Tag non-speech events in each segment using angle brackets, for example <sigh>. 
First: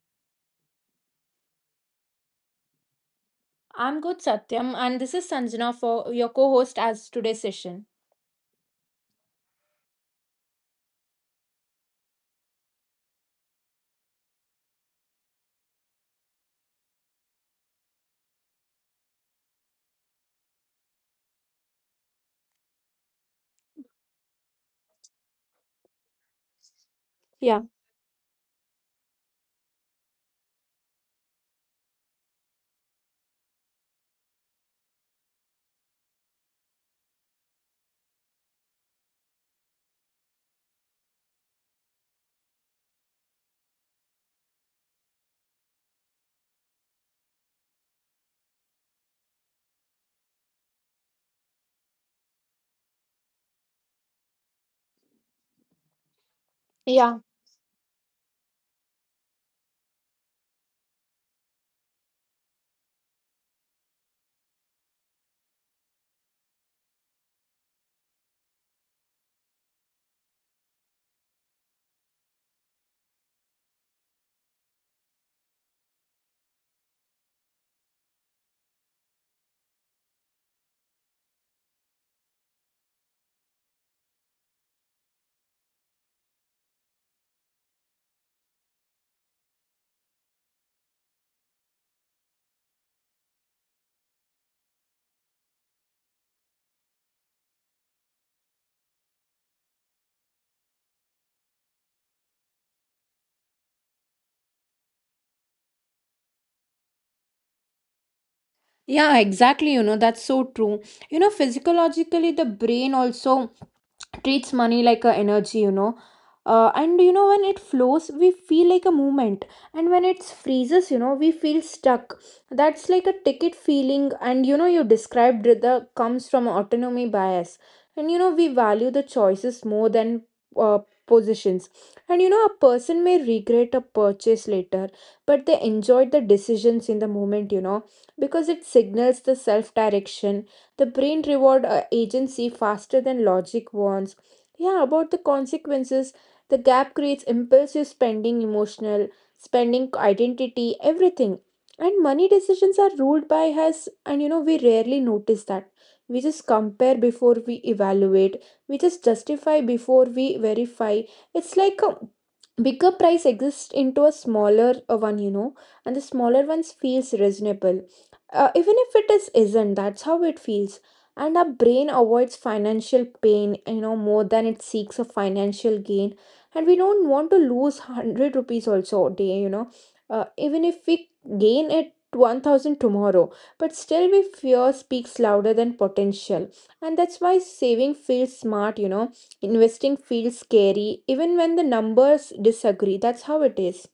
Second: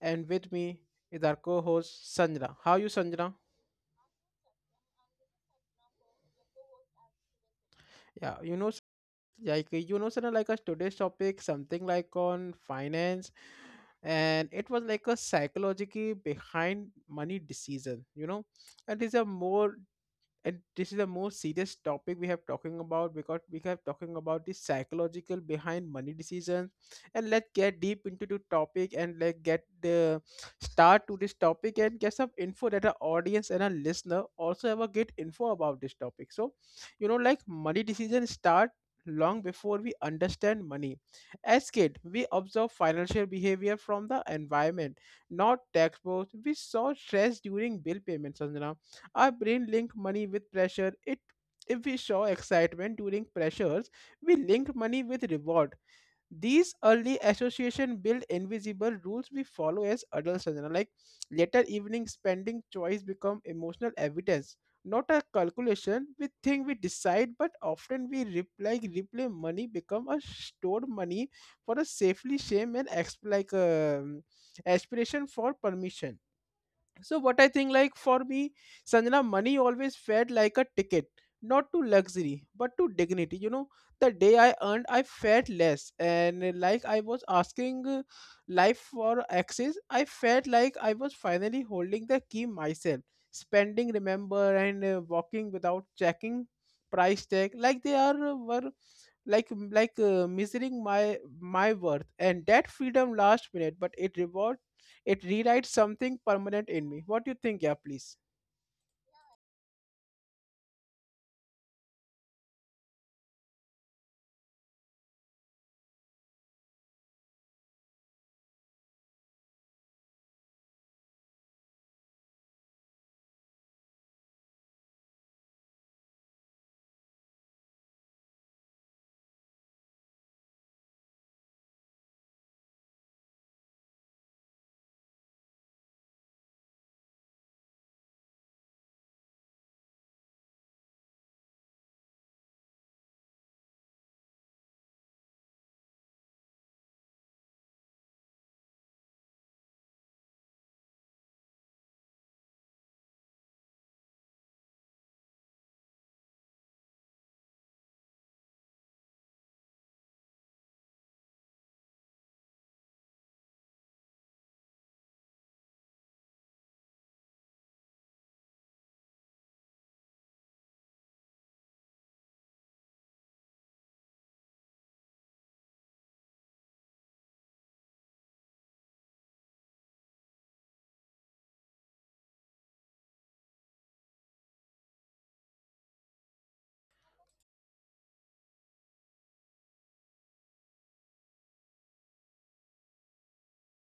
and with me is our co-host Sanjana. How you Sanjana? I'm good, Satyam, and this is Sanjana for your co host as today's session. Yeah, you know Sanjana, like a today's topic something like on finance, and it was like a psychology behind money decision, you know. And it's a more and this is the most serious topic we have talking about, because we have talking about the psychological behind money decisions, and let's Yeah, get deep into the topic and like get the start to this topic and get some info that our audience and our listener also have a good info about this topic. So you know, like money decisions start long before we understand money. As kid we observe financial behavior from the environment, not textbooks. We saw stress during bill payments, Sanjana. Our brain link money with pressure. It if we show excitement during pressures, we link money with reward. These early yeah, association build invisible rules we follow as adults. You Like later evening spending choice become emotional evidence, not a calculation. We think we decide, but often we replay money become a stored money for a safely shame and aspiration for permission. So what I think, like for me, Sanjana, money always felt like a ticket, not to luxury, but to dignity. You know, the day I earned, I felt less, and like I was asking life for access. I felt like I was finally holding the key myself, spending, remember, and walking without checking price tag. Like they are were, like like measuring my worth, and that freedom last minute, but it rewrites something permanent in me. What do you think, yeah, please? Yeah, exactly. You know, that's so true. You know, physiologically, the brain also treats money like a energy, you know. And you know, when it flows we feel like a movement, and when it freezes, you know, we feel stuck. That's like a ticket feeling, and you know, you described the comes from autonomy bias. And you know, we value the choices more than uh, positions. And you know, a person may regret a purchase later, but they enjoyed the decisions in the moment, you know, because it signals the self direction. The brain reward agency faster than logic wants, yeah, about the consequences. The gap creates impulsive spending, emotional spending, identity, everything. And money decisions are ruled by us, and you know, we rarely notice that. We just compare before we evaluate, we just justify before we verify. It's like a bigger price exists into a smaller one, you know, and the smaller ones feels reasonable, even if it is isn't, that's how it feels. And our brain avoids financial pain, you know, more than it seeks a financial gain. And we don't want to lose 100 rupees also a day, you know. Even if we gain it 1000 tomorrow, but still we fear speaks louder than potential. And that's why saving feels smart, you know. Investing feels scary, even when the numbers disagree. That's how it is.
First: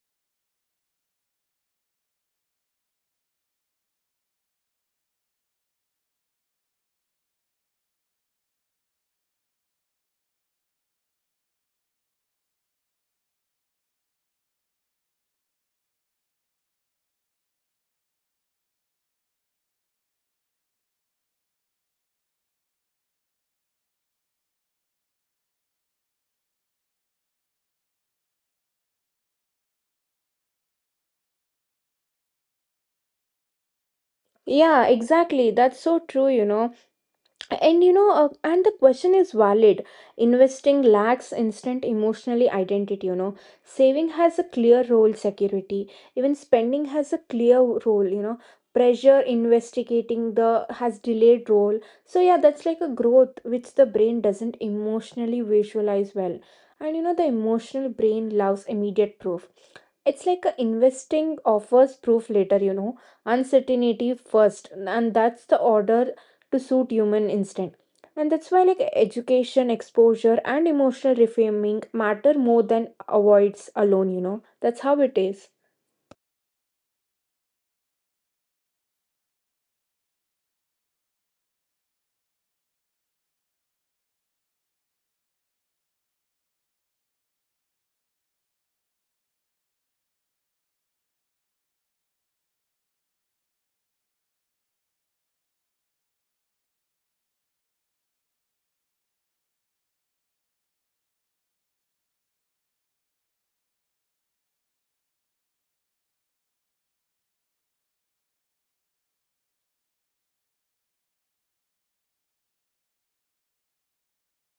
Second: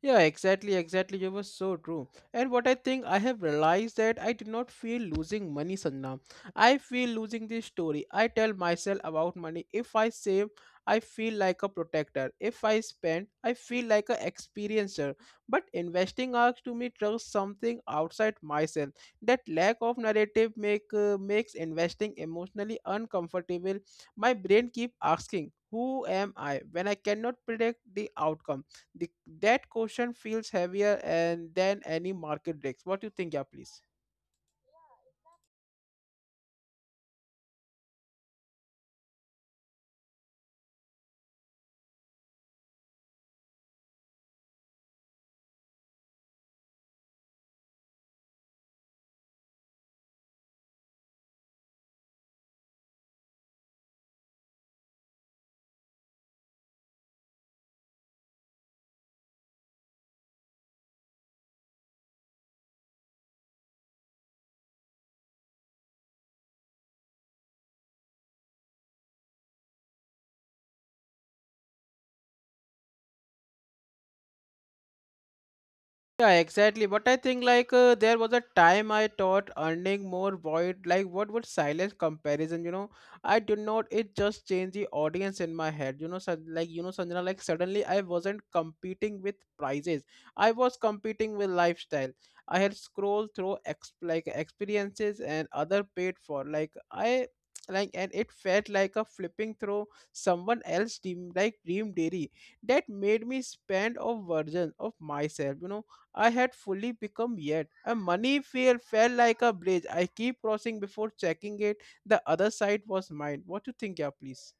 Yeah, exactly, exactly. You were so true. And what I think, I have realized that I do not feel losing money, Sanjana. I feel losing this story I tell myself about money. If I save, I feel like a protector. If I spend, I feel like a experiencer. But investing asks to me trust something outside myself. That lack of narrative makes investing emotionally uncomfortable. My brain keep asking, "Who am I?" when I cannot predict the outcome, the, that question feels heavier and than any market breaks. What do you think, yeah, please? Yeah, exactly. That's so true, you know. And the question is valid. Investing lacks instant emotionally identity, you know. Saving has a clear role, security. Even spending has a clear role, you know. Pressure investigating the has delayed role. So yeah, that's like a growth which the brain doesn't emotionally visualize well. And you know, the emotional brain loves immediate proof. It's like a investing offers proof later, you know, uncertainty first, and that's the order to suit human instinct. And that's why like education, exposure and emotional reframing matter more than avoids alone, you know. That's how it is. Yeah, exactly. But I think, like there was a time I thought earning more void like what would silence comparison, you know? I did not, it just changed the audience in my head. You know, so, like you know, Sanjana, like suddenly I wasn't competing with prices. I was competing with lifestyle. I had scrolled through ex like experiences and other paid for. Like I, like, and it felt like a flipping through someone else dream like dream dairy that made me spend a version of myself, you know, I had fully become yet. A money fail fell like a bridge I keep crossing before checking it. The other side was mine. What you think, yeah, please?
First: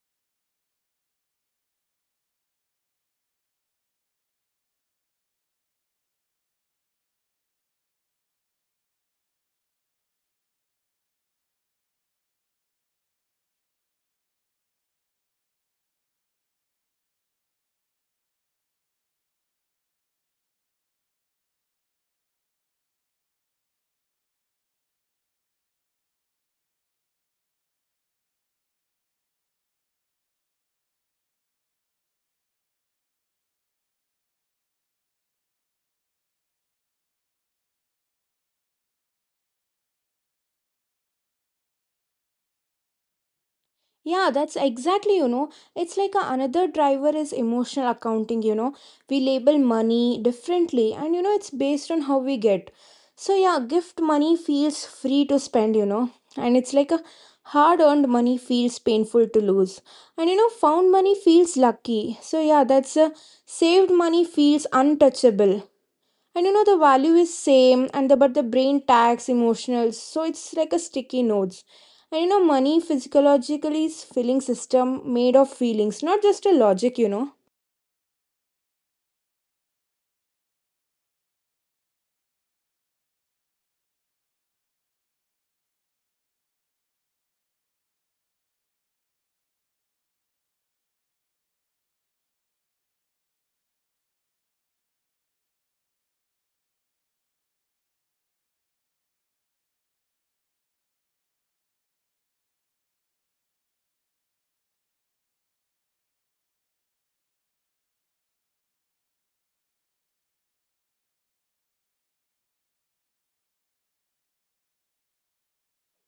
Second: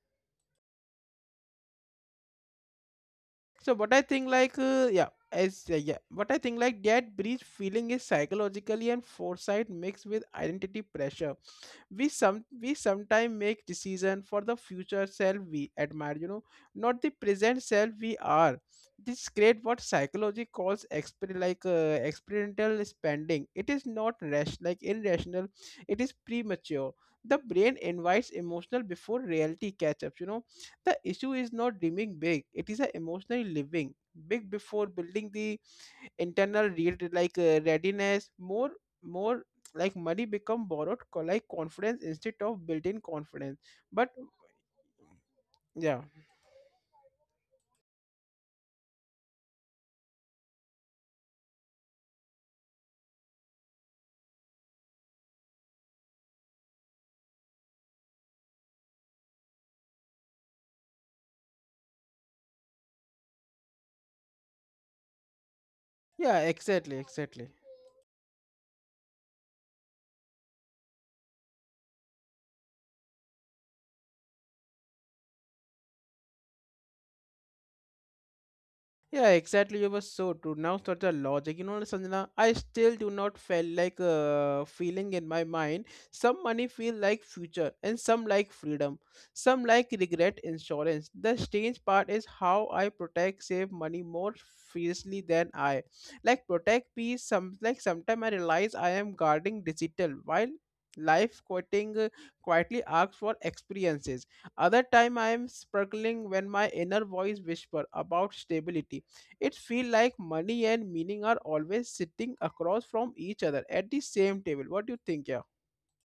So what I think, like what I think, like that bridge feeling is psychologically and foresight mixed with identity pressure. We sometimes make decision for the future self we admire, you know, not the present self we are. This create what psychology calls experimental spending. It is not rash, like irrational, it is premature. The brain invites emotional before reality catch up, you know. The issue is not dreaming big, it is a emotionally living big before building the internal readiness. More, like money become borrowed confidence instead of built-in confidence, but Yeah, that's exactly, you know, it's yeah, like a, another driver is emotional accounting, you know. We label money differently, and you know, it's based on how we get. So yeah, gift money feels free to spend, you know. And it's like a hard-earned money feels painful to lose. And you know, found money feels lucky. So yeah, that's a saved money feels untouchable. yeah, And you know, the exactly, value is exactly. same, and the but the brain tags emotional, so it's like a sticky notes. And you know, money physiologically is feeling system, made of feelings, not just a logic, you know. Yeah, exactly. You were so true. Now start the logic. You know, Sanjana, I still do not feel like feeling in my mind. Some money feel like future, and some like freedom. Some like regret insurance. The strange part is how I protect save money more fiercely than I like protect peace. Some, like, sometimes I realize I am guarding digital while life quoting quietly asks for experiences, other time I am struggling when my inner voice whisper about stability. It feels like money and meaning are always sitting across from each other at the same table. What do you think, yeah?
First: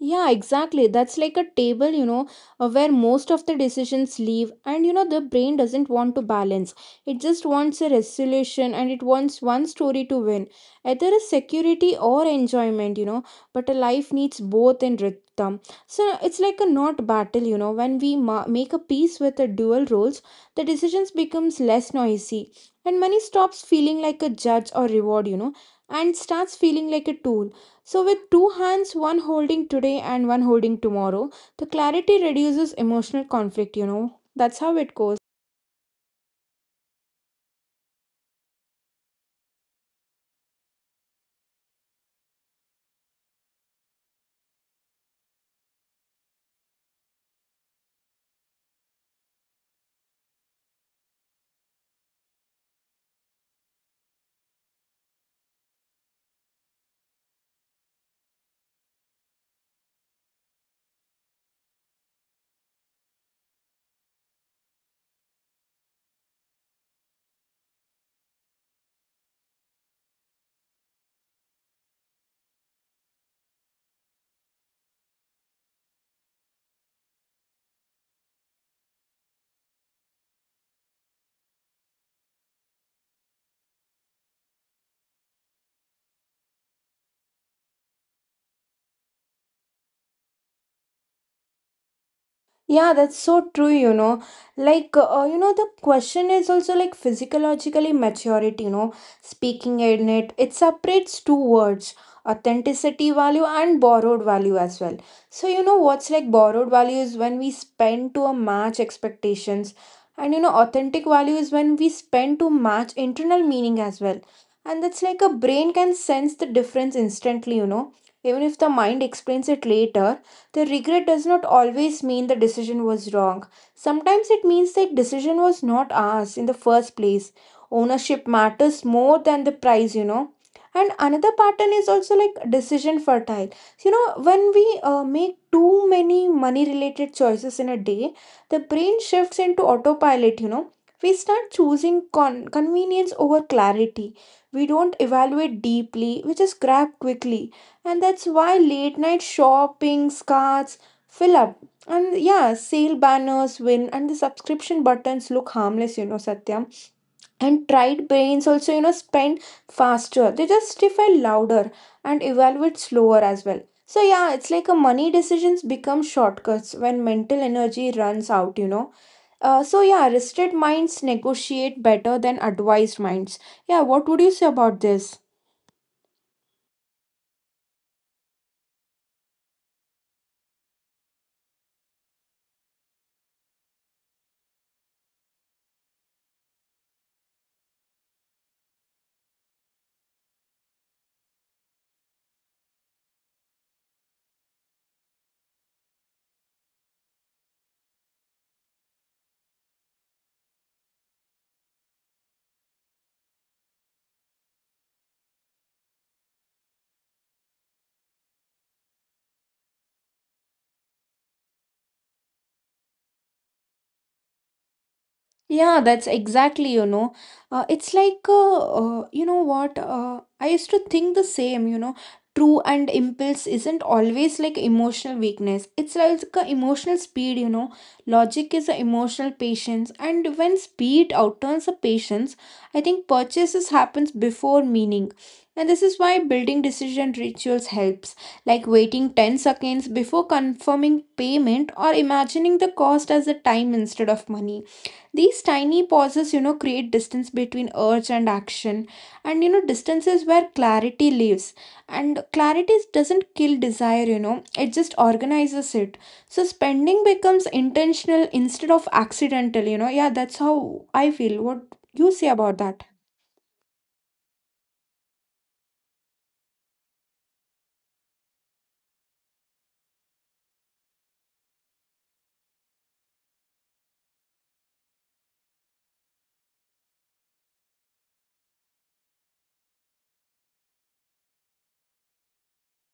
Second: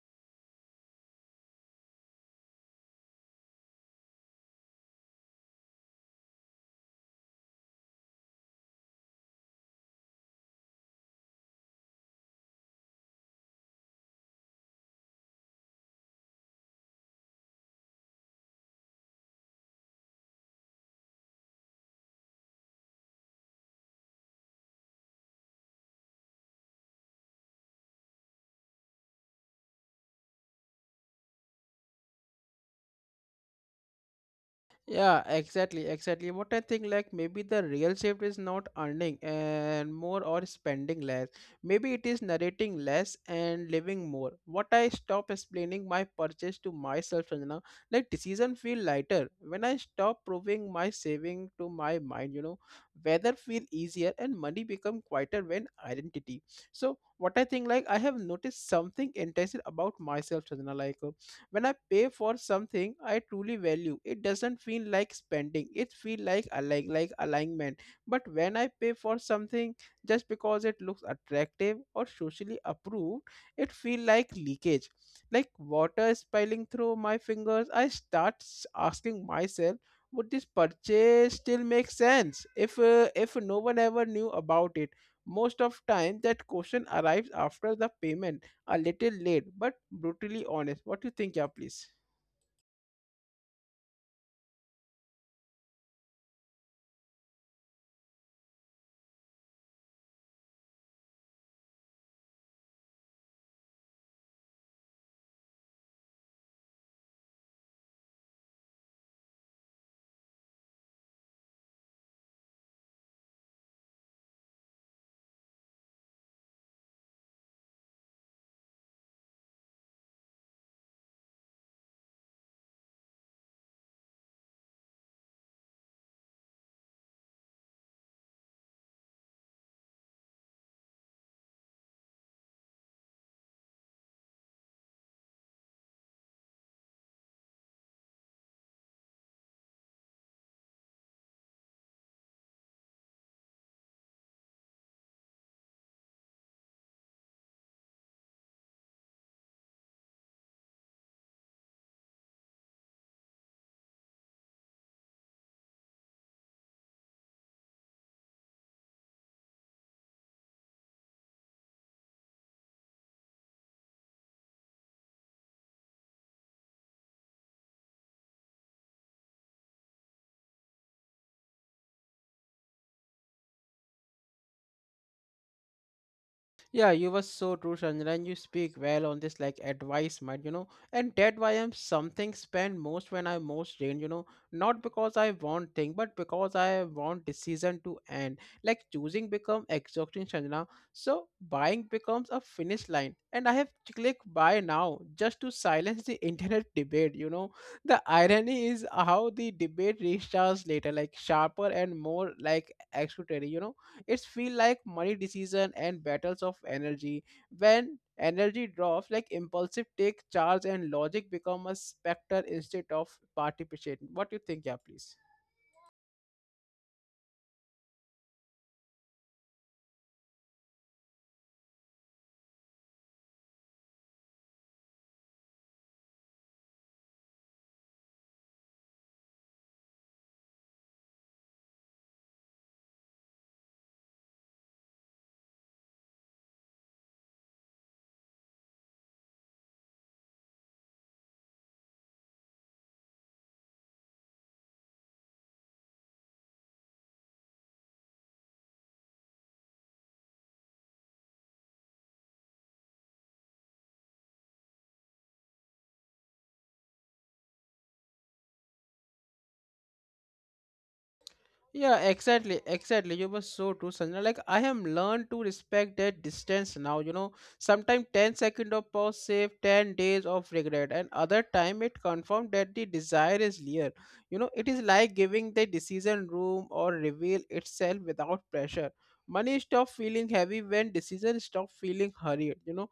Yeah, exactly. That's like a table, you know, where most of the decisions leave, and you know, the brain doesn't want to balance. It just wants a resolution, and it wants one story to win, either a security or enjoyment, you know. But a life needs both in rhythm. So it's like a not battle, you know. When we make a peace with the dual roles, the decisions becomes less noisy, and money stops feeling like a judge or reward, you know, and starts feeling like a tool, so, with two hands, one holding today and one holding tomorrow, the clarity reduces emotional conflict, you know. That's how it Yeah, goes. exactly, exactly. What I think, like maybe the real shift is not earning and more or spending less. Maybe it is narrating less and living more. What I stop explaining my purchase to myself, Sanjana, like decision feel lighter when I stop proving my saving to my mind. You know, weather feel easier and money become quieter when identity. So what I think, like I have noticed something intensive about myself, Sanjana, like. When I pay for something I truly value, it doesn't feel like spending, it feel like alignment. But when I pay for something just because it looks attractive or socially approved, it feel like leakage, like water is spilling through my fingers. I start asking myself, would this purchase still make sense if no one ever knew about it? Most of time that question arrives after the payment, a little late but brutally honest. What do you think, yeah, please? Yeah, that's so true, you know. You know, the question is also like physiologically maturity, you know, speaking in it, it separates two words, authenticity value and borrowed value as well. So, you know, what's like borrowed value is when we spend to a match expectations, and you know, authentic value is when we spend to match internal meaning as well. And that's like a brain can sense the difference instantly, you know, even if the mind explains it later. The regret does not always mean the decision was wrong. Sometimes it means that decision was not ours in the first place. Ownership matters more than the price, you know. And another pattern is also like decision fertile. You know, when we make too many money related choices in a day, the brain shifts into autopilot, you know. We start choosing convenience over clarity. We don't evaluate deeply, we just grab quickly. And that's why late night shopping carts fill up, and yeah, sale banners win, and the subscription buttons look harmless, you know, Satyam. And tried brains also, you know, spend faster, they justify louder and evaluate slower as well. So yeah, it's like a money decisions become shortcuts when mental energy runs out, you know. So yeah, rested minds negotiate better than advised minds. Yeah, what would you say about this? Yeah, you were so true, Sanjana, and you speak well on this like advice, advisement, you know, and that why I'm something spend most when I most drained, you know, not because I want thing, but because I want decision to end. Like choosing become exhausting, Sanjana. So buying becomes a finish line, and I have to click buy now just to silence the <laughs> internet debate. You know, the irony is how the debate restarts later, like sharper and more like explodatory. You know, it's feel like money decision and battles of energy. When energy drops, like impulsive take charge and logic become a specter instead of participation. What do you think, yeah, please? Yeah, that's exactly, you know. You know what? I used to think the same, you know. True, and impulse isn't always like emotional weakness. It's like a emotional speed, you know. Logic is a emotional patience. And when speed outturns a patience, I think purchases happens before meaning. And this is why building decision rituals helps, like waiting 10 seconds before confirming payment, or imagining the cost as a time instead of money. These tiny pauses, you know, create distance between urge and action, and you know, distance is where clarity lives. And clarity doesn't kill desire, you know, it just organizes it. So spending becomes intentional instead of accidental, you know. Yeah, that's how I feel. What Yeah, you say about exactly, that? exactly. You were so true, Sanjana. Like I have learned to respect that distance now. You know, sometimes 10 seconds of pause save 10 days of regret, and other time it confirmed that the desire is clear. You know, it is like giving the decision room or reveal itself without pressure. Money stop feeling heavy when decisions stop feeling hurried. You know,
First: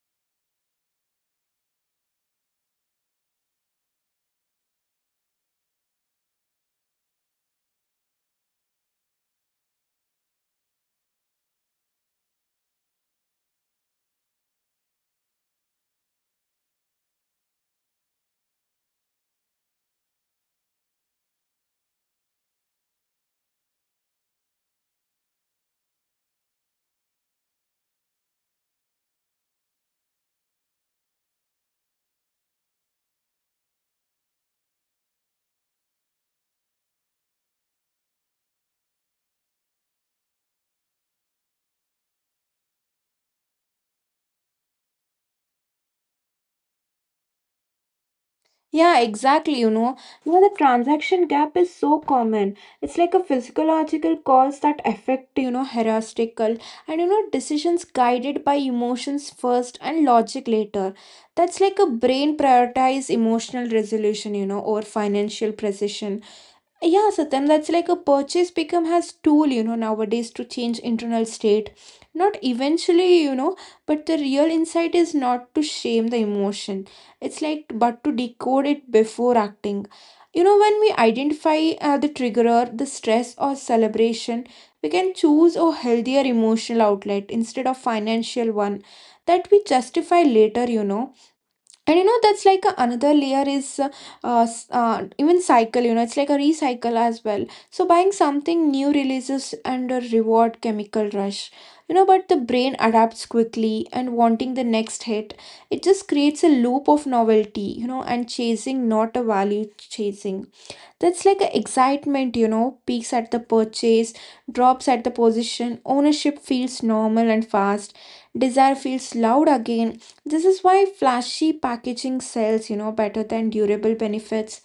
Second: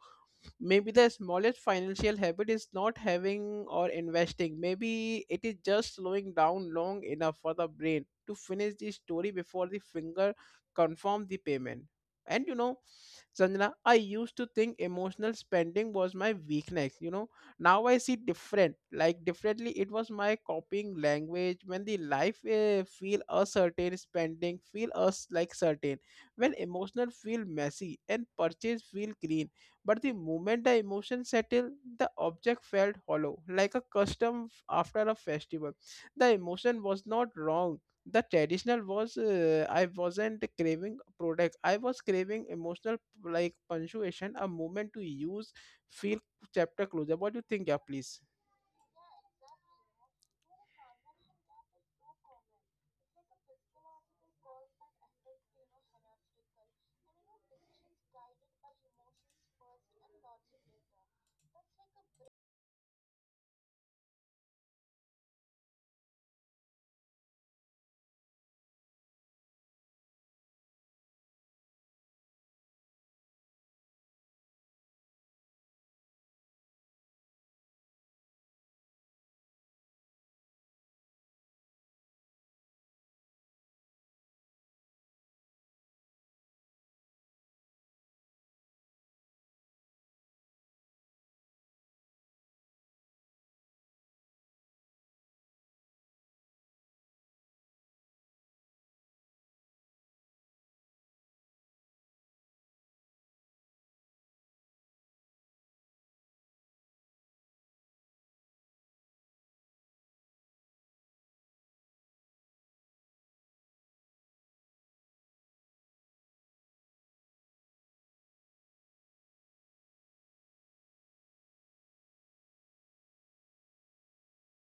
maybe the smallest financial habit is not having or investing, maybe it is just slowing down long enough for the brain to finish the story before the finger confirm the payment. And you know, Sanjana, I used to think emotional spending was my weakness, you know. Now I see differently, it was my copying language. When the life feel certain, spending feel us like certain. When emotional feel messy and purchase feel green, but the moment the emotion settled, the object felt hollow, like a custom after a festival. The emotion was not wrong. The traditional was, I wasn't craving product. I was craving emotional like punctuation, a moment to use, feel chapter closer. What do you think, yeah, please? Yeah, exactly. You know, the transaction gap is so common. It's like a physiological cause that affect, you know, heuristical, and, you know, decisions guided by emotions first and logic later. That's like a brain prioritize emotional resolution, you know, or financial precision. Yeah, Satyam, that's like a purchase become has tool, you know, nowadays to change internal state. Not eventually, you know, but the real insight is not to shame the emotion. It's like, but to decode it before acting. You know, when we identify the triggerer, the stress or celebration, we can choose a healthier emotional outlet instead of financial one that we justify later, you know. And you know, that's like a, another layer is even cycle, you know, it's like a recycle as well. So buying something new releases and a reward chemical rush, you know, but the brain adapts quickly and wanting the next hit. It just creates a loop of novelty, you know, and chasing not a value chasing. That's like a excitement, you know, peaks at the purchase, drops at the position, ownership feels normal, and fast desire feels loud again. This is why flashy packaging sells, you know, better than durable benefits.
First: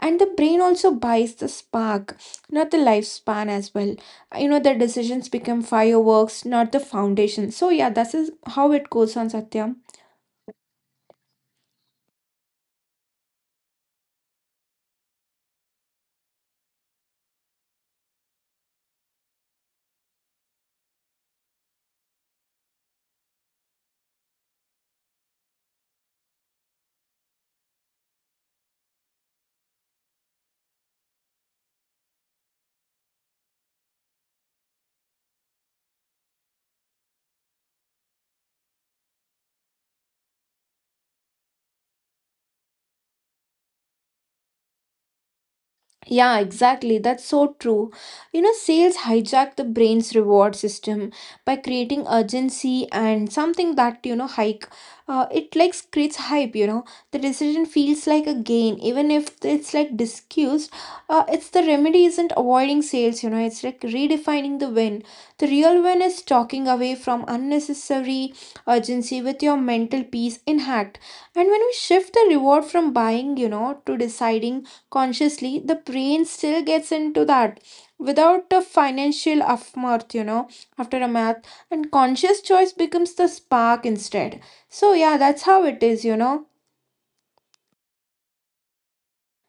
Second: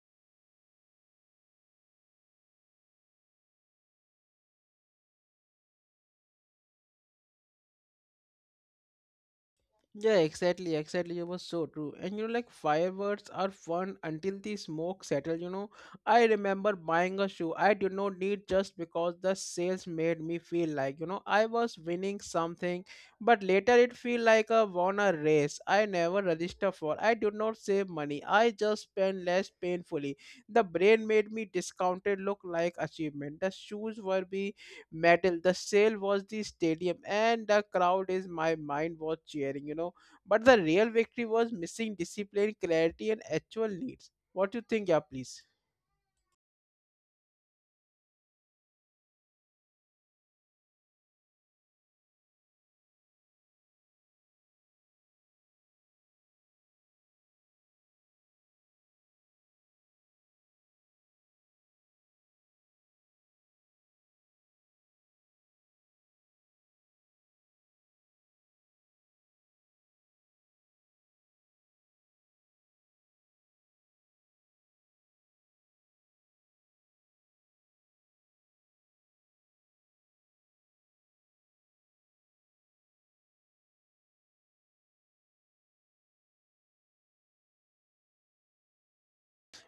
And the brain also buys the spark, not the lifespan as well. You know, the decisions become fireworks, not the foundation. So, yeah, that is how it goes on, Satyam. Yeah, exactly, exactly. It was so true. And you know, like fireworks are fun until the smoke settles. You know, I remember buying a shoe I did not need just because the sales made me feel like, you know, I was winning something, but later it feel like I won a race I never register for. I did not save money, I just spent less painfully. The brain made me discounted look like achievement. The shoes were be metal. The sale was the stadium, and the crowd is my mind was cheering, you know. But the real victory was missing discipline, clarity, and actual needs. What do you think, yeah, please? Yeah, exactly. That's so true. You know, sales hijack the brain's reward system by creating urgency and something that, you know, hike. It like creates hype, you know. The decision feels like a gain, even if it's like discussed. It's the remedy isn't avoiding sales, you know, it's like redefining the win. The real win is talking away from unnecessary urgency with your mental peace intact. And when we shift the reward from buying, you know, to deciding consciously, the brain still gets into that without a financial aftermath, you know, after a math. And conscious choice becomes the spark instead. So yeah, that's how it is, you know.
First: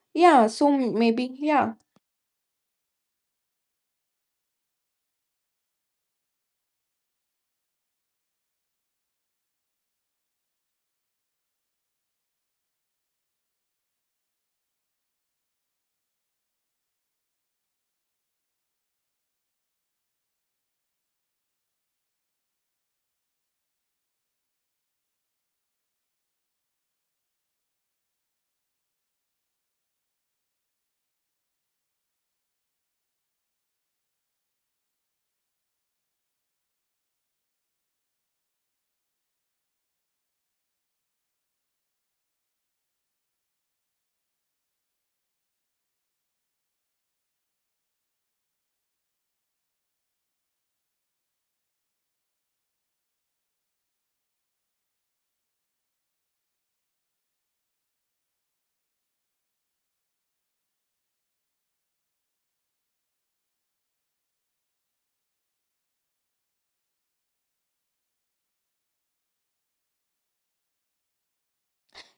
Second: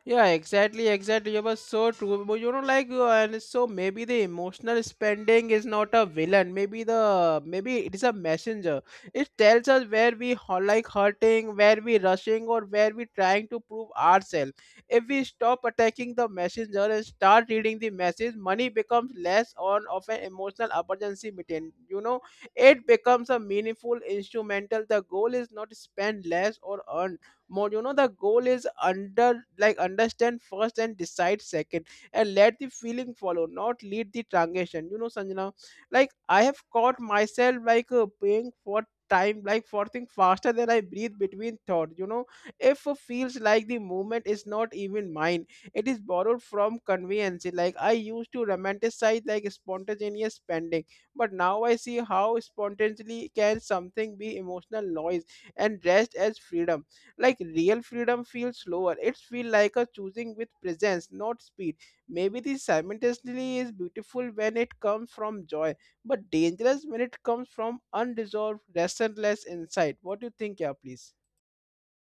Yeah, Yeah, so exactly, exactly. maybe, You were yeah. so true. But you know, like, and so maybe the emotional spending is not a villain. Maybe the maybe it is a messenger. It tells us where we hurting, where we rushing, or where we trying to prove ourselves. If we stop attacking the messenger and start reading the message, money becomes less on of an emotional emergency meeting. You know, it becomes a meaningful instrumental. The goal is not spend less or earn more, you know, the goal is under, like, understand first and decide second, and let the feeling follow, not lead the transaction, you know, Sanjana. Like I have caught myself like paying for time, like for thing faster than I breathe between thought, you know. If feels like the movement is not even mine, it is borrowed from convenience. Like I used to romanticize like spontaneous spending, but now I see how spontaneously can something be emotional noise and dressed as freedom. Like real freedom feels slower. It feels like a choosing with presence, not speed. Maybe this simultaneously is beautiful when it comes from joy, but dangerous when it comes from unresolved restless insight. What do you think, yeah, please?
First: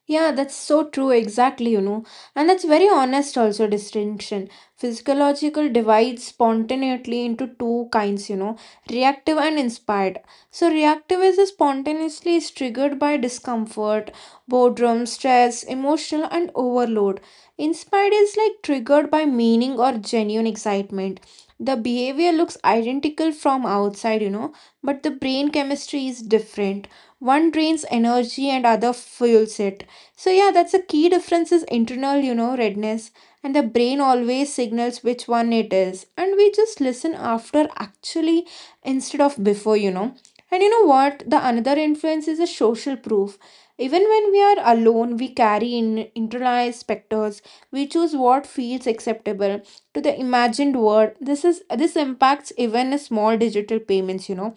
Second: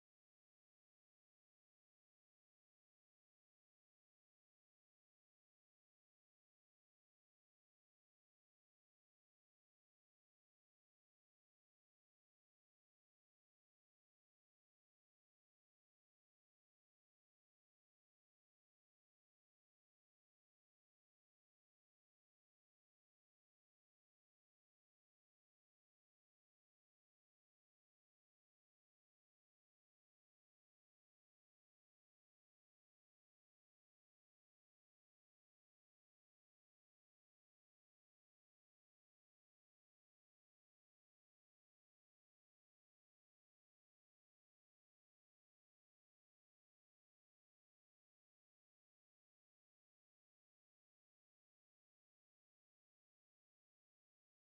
Yeah, that's so true, exactly, you know. And that's very honest also distinction. Physiological divides spontaneously into two kinds, you know, reactive and inspired. So reactive is spontaneously is triggered by discomfort, boredom, stress, emotional and overload. Inspired is like triggered by meaning or genuine excitement. The behavior looks identical from outside, you know, but the brain chemistry is different. One drains energy and other fuels it. So yeah, that's a key difference is internal, you know, redness. And the brain always signals which one it is, and we just listen after actually, instead of before, you know. And you know what, the another influence is a social proof. Even when we are alone, we carry in internalized specters. We choose what feels acceptable to the imagined world. This impacts even small digital payments, you know.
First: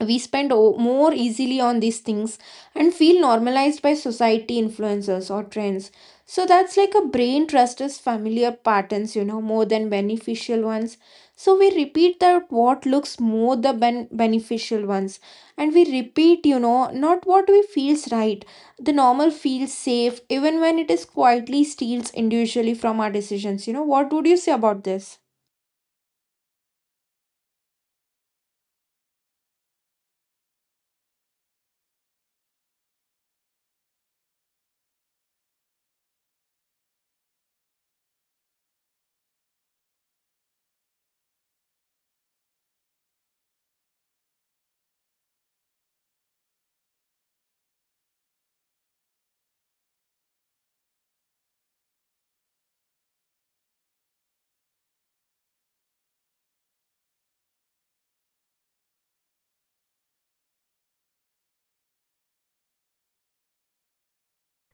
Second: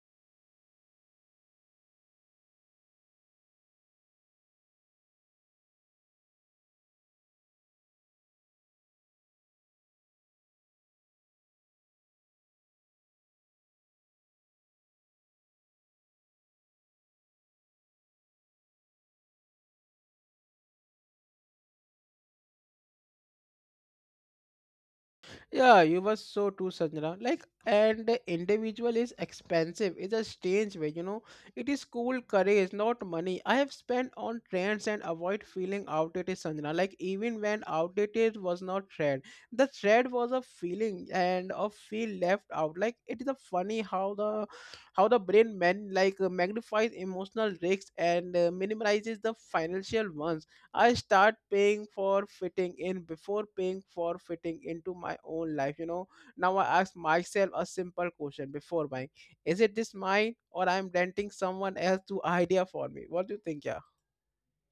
We spend more easily on these things and feel normalized by society, influencers or trends. So that's like a brain trusts familiar patterns, you know, more than beneficial ones. So we repeat that what looks more the beneficial ones, and we repeat, you know, not what we feels right. The normal feels safe even when it is quietly steals individually from our decisions, you know. What would you say about this? Yeah, you were so too, Sanjana. Like, and the individual is expensive. It's a strange way, you know. It is cool courage, not money. I have spent on trends and avoid feeling outdated, Sanjana. Like, even when outdated was not trend, the thread was a feeling and a feel left out. Like, it is a funny how the brain man like magnifies emotional risks and minimizes the financial ones. I start paying for fitting in before paying for fitting into my own life. You know, now I ask myself a simple question before buying: is it this mine, or I'm renting someone else to idea for me? What do you think, yeah?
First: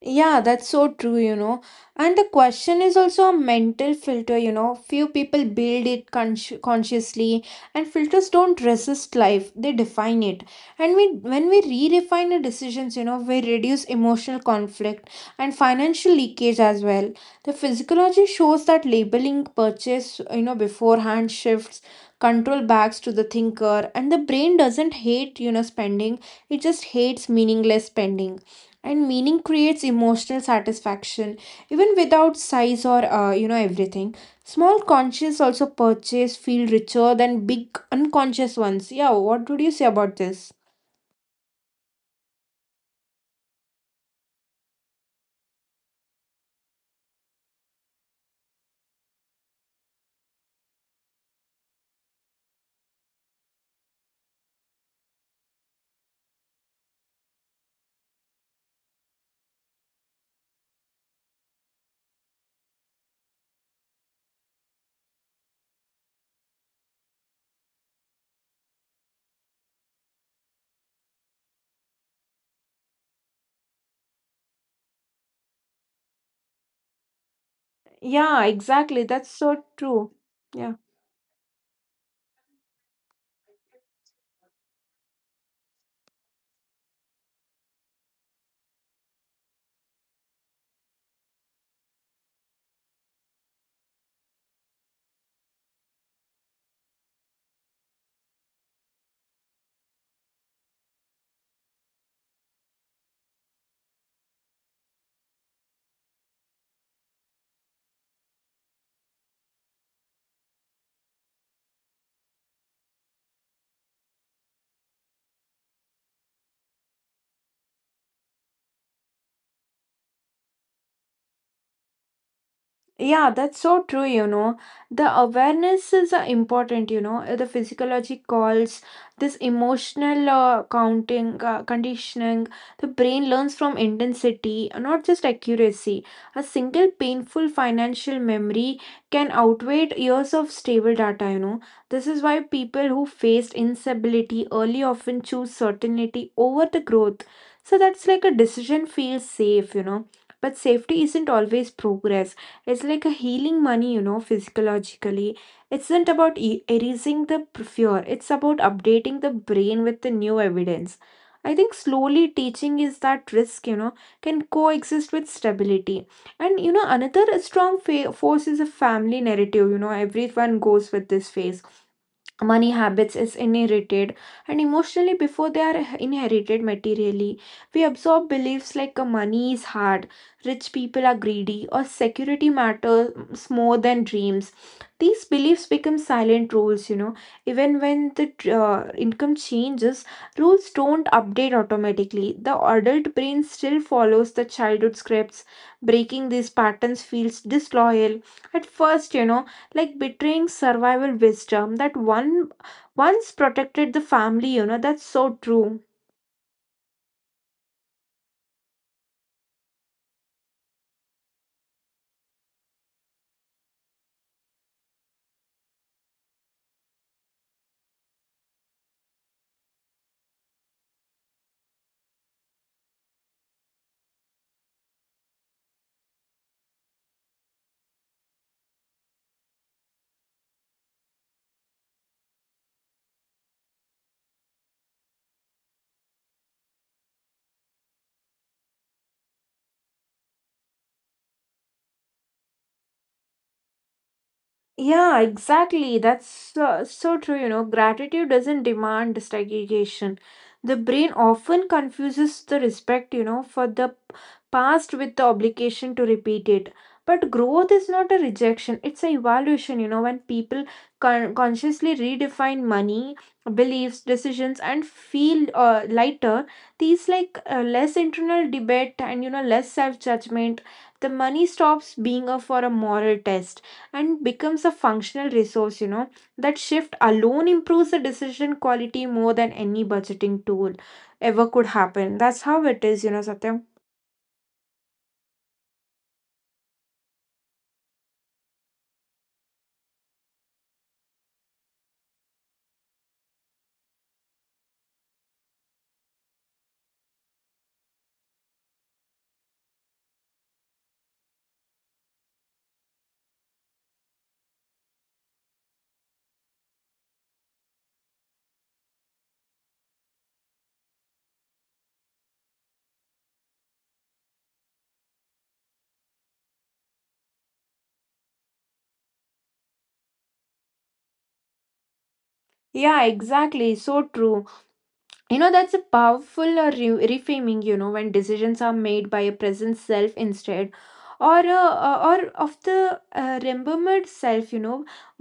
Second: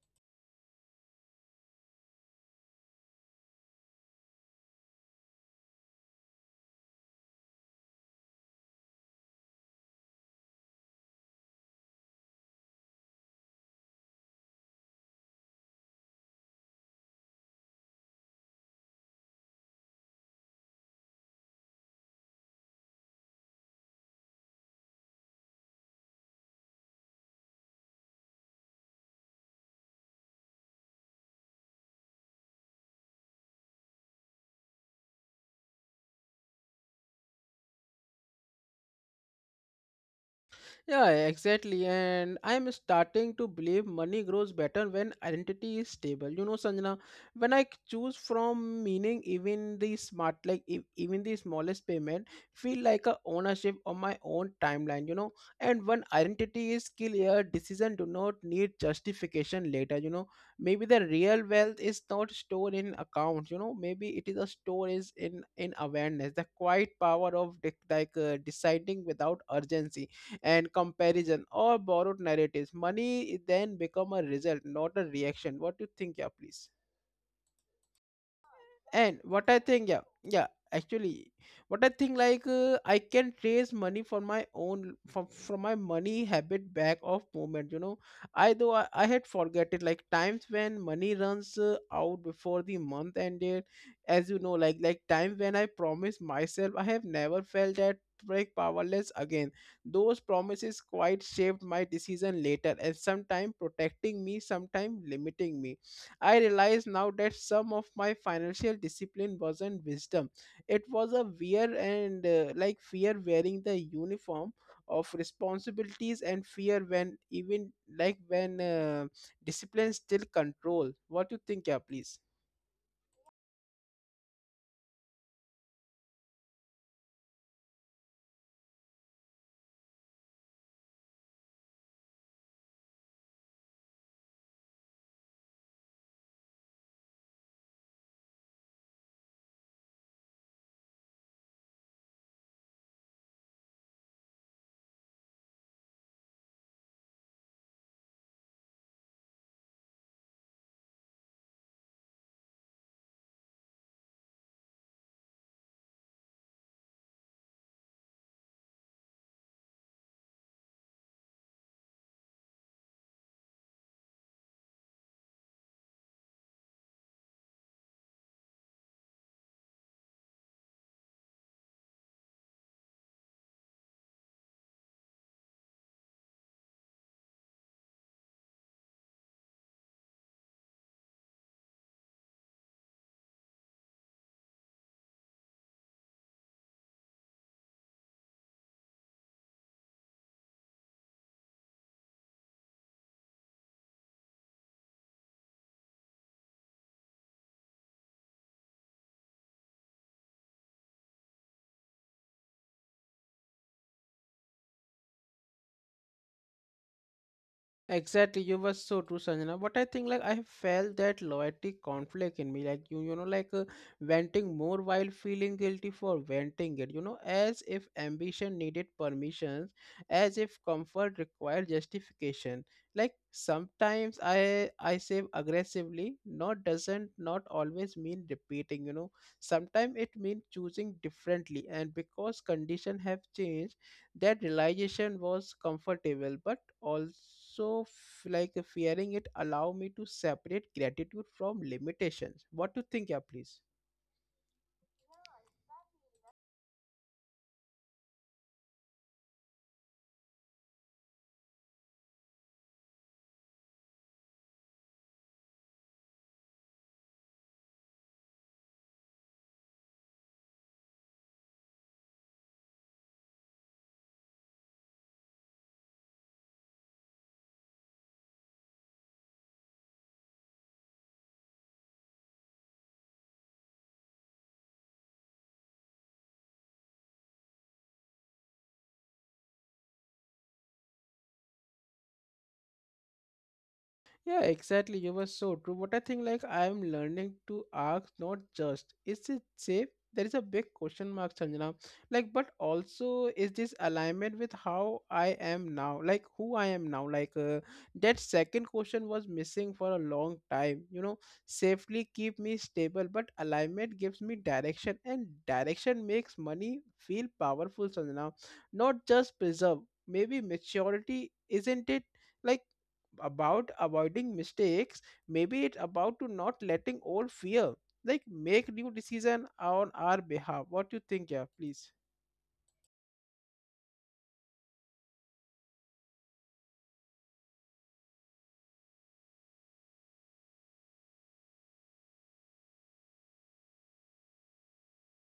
Yeah, that's so true, you know. And the question is also a mental filter, you know. Few people build it consciously, and filters don't resist life, they define it. And we, when we redefine the decisions, you know, we reduce emotional conflict and financial leakage as well. The physiology shows that labeling purchase, you know, beforehand shifts control backs to the thinker, and the brain doesn't hate, you know, spending, it just hates meaningless spending, and meaning creates emotional satisfaction even without size or you know, everything small conscious also purchase feel richer than big unconscious ones. Yeah, what would you say about this? Yeah, exactly. And I'm starting to believe money grows better when identity is stable. You know, Sanjana, when I choose from meaning, even the smart, like e- even the smallest payment, feel like a ownership of my own timeline. You know, and when identity is clear, decision do not need justification later. You know, maybe the real wealth is not stored in accounts. You know, maybe it is a store is in awareness, the quiet power of dec- like deciding without urgency and comparison or borrowed narratives. Money then become a result, not a reaction. What do you think, yeah, please? Yeah, exactly, And that's what I so think, yeah, true. yeah, Yeah, actually, what I think, like, I can trace money for my own from my money habit back of moment. You know, I though I had forget it like times when money runs out before the month ended, as you know, like time when I promised myself I have never felt that like powerless again. Those promises quite shaped my decision later, and sometime protecting me, sometime limiting me. I realize now that some of my financial discipline wasn't wisdom. It was a wear and like fear wearing the uniform of responsibilities, and fear when even like when discipline still control. What you think, yeah, please? yeah, that's so true, you know. The awarenesses are important, you know. The physiology calls this emotional counting, conditioning. The brain learns from intensity, not just accuracy. A single painful financial memory can outweigh years of stable data, you know. This is why people who faced instability early often choose certainty over the growth. So that's like a decision feels safe, you know. But safety isn't always progress, it's like a healing money, you know, physiologically. It's not about erasing the fear, it's about updating the brain with the new evidence. I think slowly teaching is that risk, you know, can coexist with stability. And, you know, another strong force is a family narrative, you know, everyone goes with this phase. Money habits is inherited and emotionally before they are inherited materially. We absorb beliefs like money is hard, rich people are greedy, or security matters more than dreams. These beliefs become silent rules, you know, even when the income changes. Rules don't update automatically, the adult brain still follows the childhood scripts. Breaking these patterns feels disloyal at first, you know, like betraying survival wisdom that one once protected the family, you know. That's so true. Exactly, you were so true, Sanjana. But I think like I have felt that loyalty conflict in me, like you know, like venting more while feeling guilty for venting it. You know, as if ambition needed permissions, as if comfort required justification. Like sometimes I save aggressively. Not doesn't not always mean repeating. You know, sometimes it means choosing differently. And because condition have changed, that realization was comfortable, but also f- like fearing it allow me to separate gratitude from limitations. What do you think, yeah, please? Yeah, exactly. That's so true. You know, gratitude doesn't demand segregation. The brain often confuses the respect, you know, for the past with the obligation to repeat it. But growth is not a rejection, it's an evaluation. You know, when people consciously redefine money, beliefs, decisions, and feel lighter, these like less internal debate and, you know, less self judgment, the money stops being a for a moral test and becomes a functional resource, you know. That shift alone improves the decision quality more than any budgeting tool ever could happen. That's how it is, you know, Satyam. Yeah, exactly. You were so true. But I think like I'm learning to ask not just is it safe? There is a big question mark, Sanjana. Like, but also is this alignment with how I am now? Like who I am now? Like that second question was missing for a long time. You know, safely keep me stable, but alignment gives me direction, and direction makes money feel powerful, Sanjana. Not just preserve. Maybe maturity isn't it? Like about avoiding mistakes. Maybe it's about to not letting old fear like make new decision on our behalf. What you think, yeah, please? Yeah, exactly, so true. You know, that's a powerful reframing, you know, when decisions are made by a present self instead or of the remembered self, you know,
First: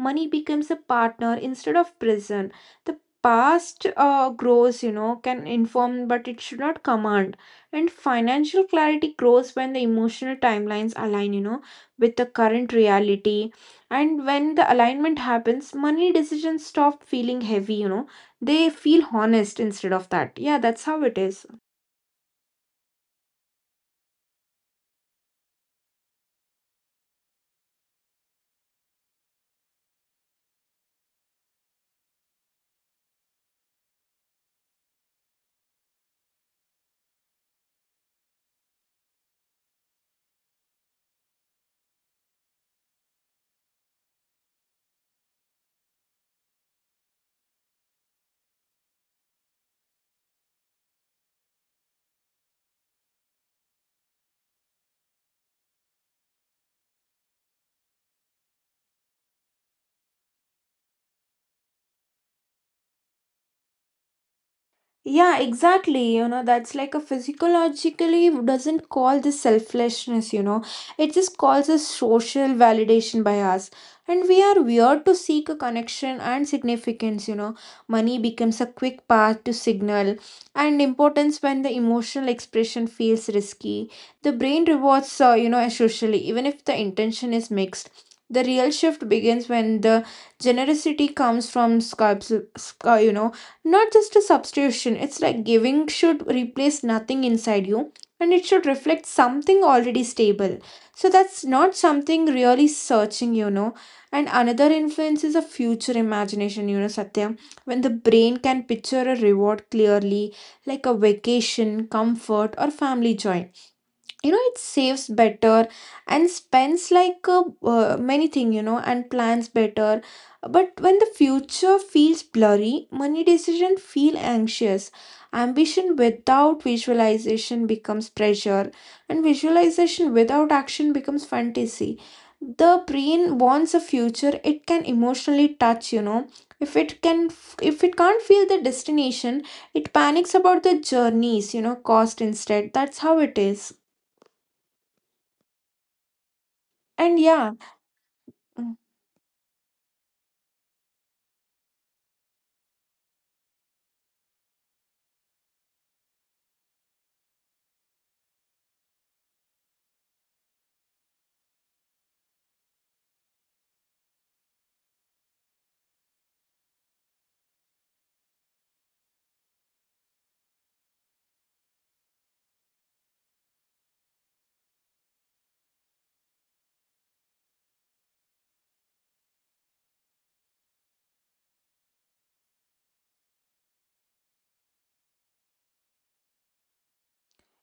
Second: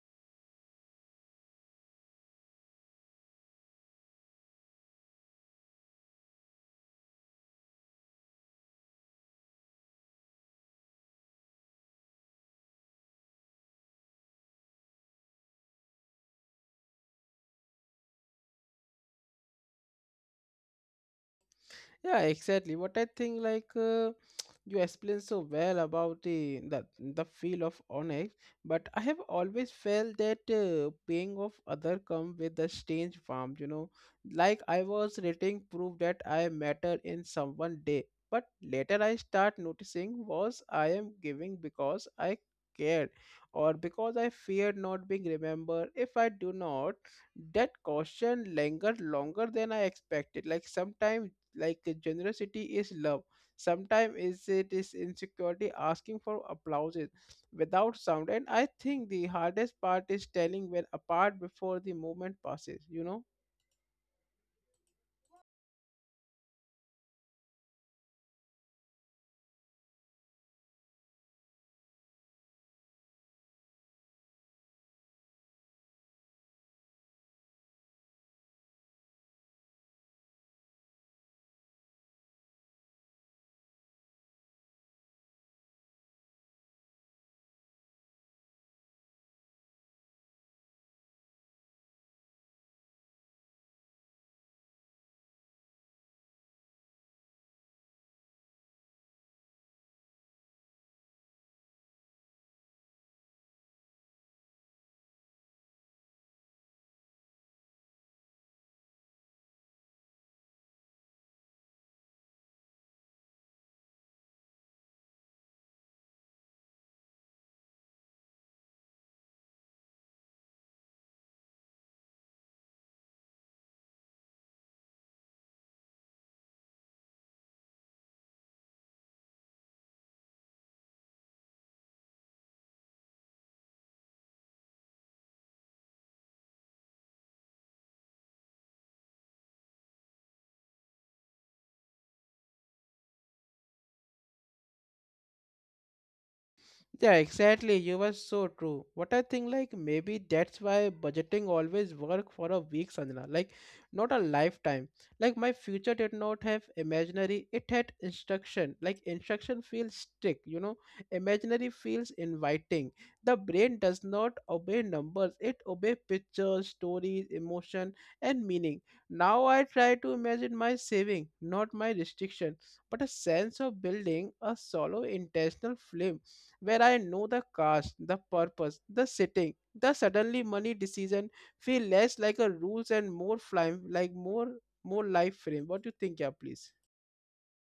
money becomes a partner instead of prison. The past grows, you know, can inform, but it should not command. And financial clarity grows when the emotional timelines align, you know, with the current reality. And when the alignment happens, money decisions stop feeling heavy, you know, they feel honest instead of that. Yeah, that's how it is. Yeah, exactly. What I think, like <sniffs> <tsk> you explained so well about the feel of Onyx, but I have always felt that paying off other come with a strange warmth. You know, like I was rating proof that I matter in someone day, but later I start noticing was I am giving because I cared, or because I feared not being remembered. If I do not, that caution lingered longer than I expected. Like sometimes like generosity is love, sometimes is it is insecurity asking for applauses without sound. And I think the hardest part is telling when apart before the moment passes, you know. Yeah, exactly. You know, that's like a physiologically doesn't call this selflessness, you know. It just calls a social validation by us. And we are weird to seek a connection and significance, you know. Money becomes a quick path to signal and importance when the emotional expression feels risky. The brain rewards, you know, socially, even if the intention is mixed. The real shift begins when the generosity comes from sculpts, you know, not just a substitution. It's like giving should replace nothing inside you and it should reflect something already stable. So that's not something really searching, you know. And another influence is a future imagination, you know, Satya, when the brain can picture a reward clearly, like a vacation, comfort, or family joy, you know, it saves better and spends like many thing, you know, and plans better. But when the future feels blurry, money decision feel anxious. Ambition without visualization becomes pressure, and visualization without action becomes fantasy. The brain wants a future it can emotionally touch, you know. if it can if it can't feel the destination, it panics about the journeys, you know, cost instead. That's how it is. Yeah, And yeah, exactly. You were so mm, true. What I think, like, maybe that's why budgeting always work for a week, Sanjana. Like, not a lifetime. Like, my future did not have imaginary, it had instruction. Like, instruction feels strict, you know, imaginary feels inviting. The brain does not obey numbers, it obey pictures, stories, emotion, and meaning. Now I try to imagine my saving, not my restriction, but a sense of building a solo intentional film where I know the cast, the purpose, the setting. The suddenly money decision feel less like a rules and more fly like more life frame. What do you think, yeah, please?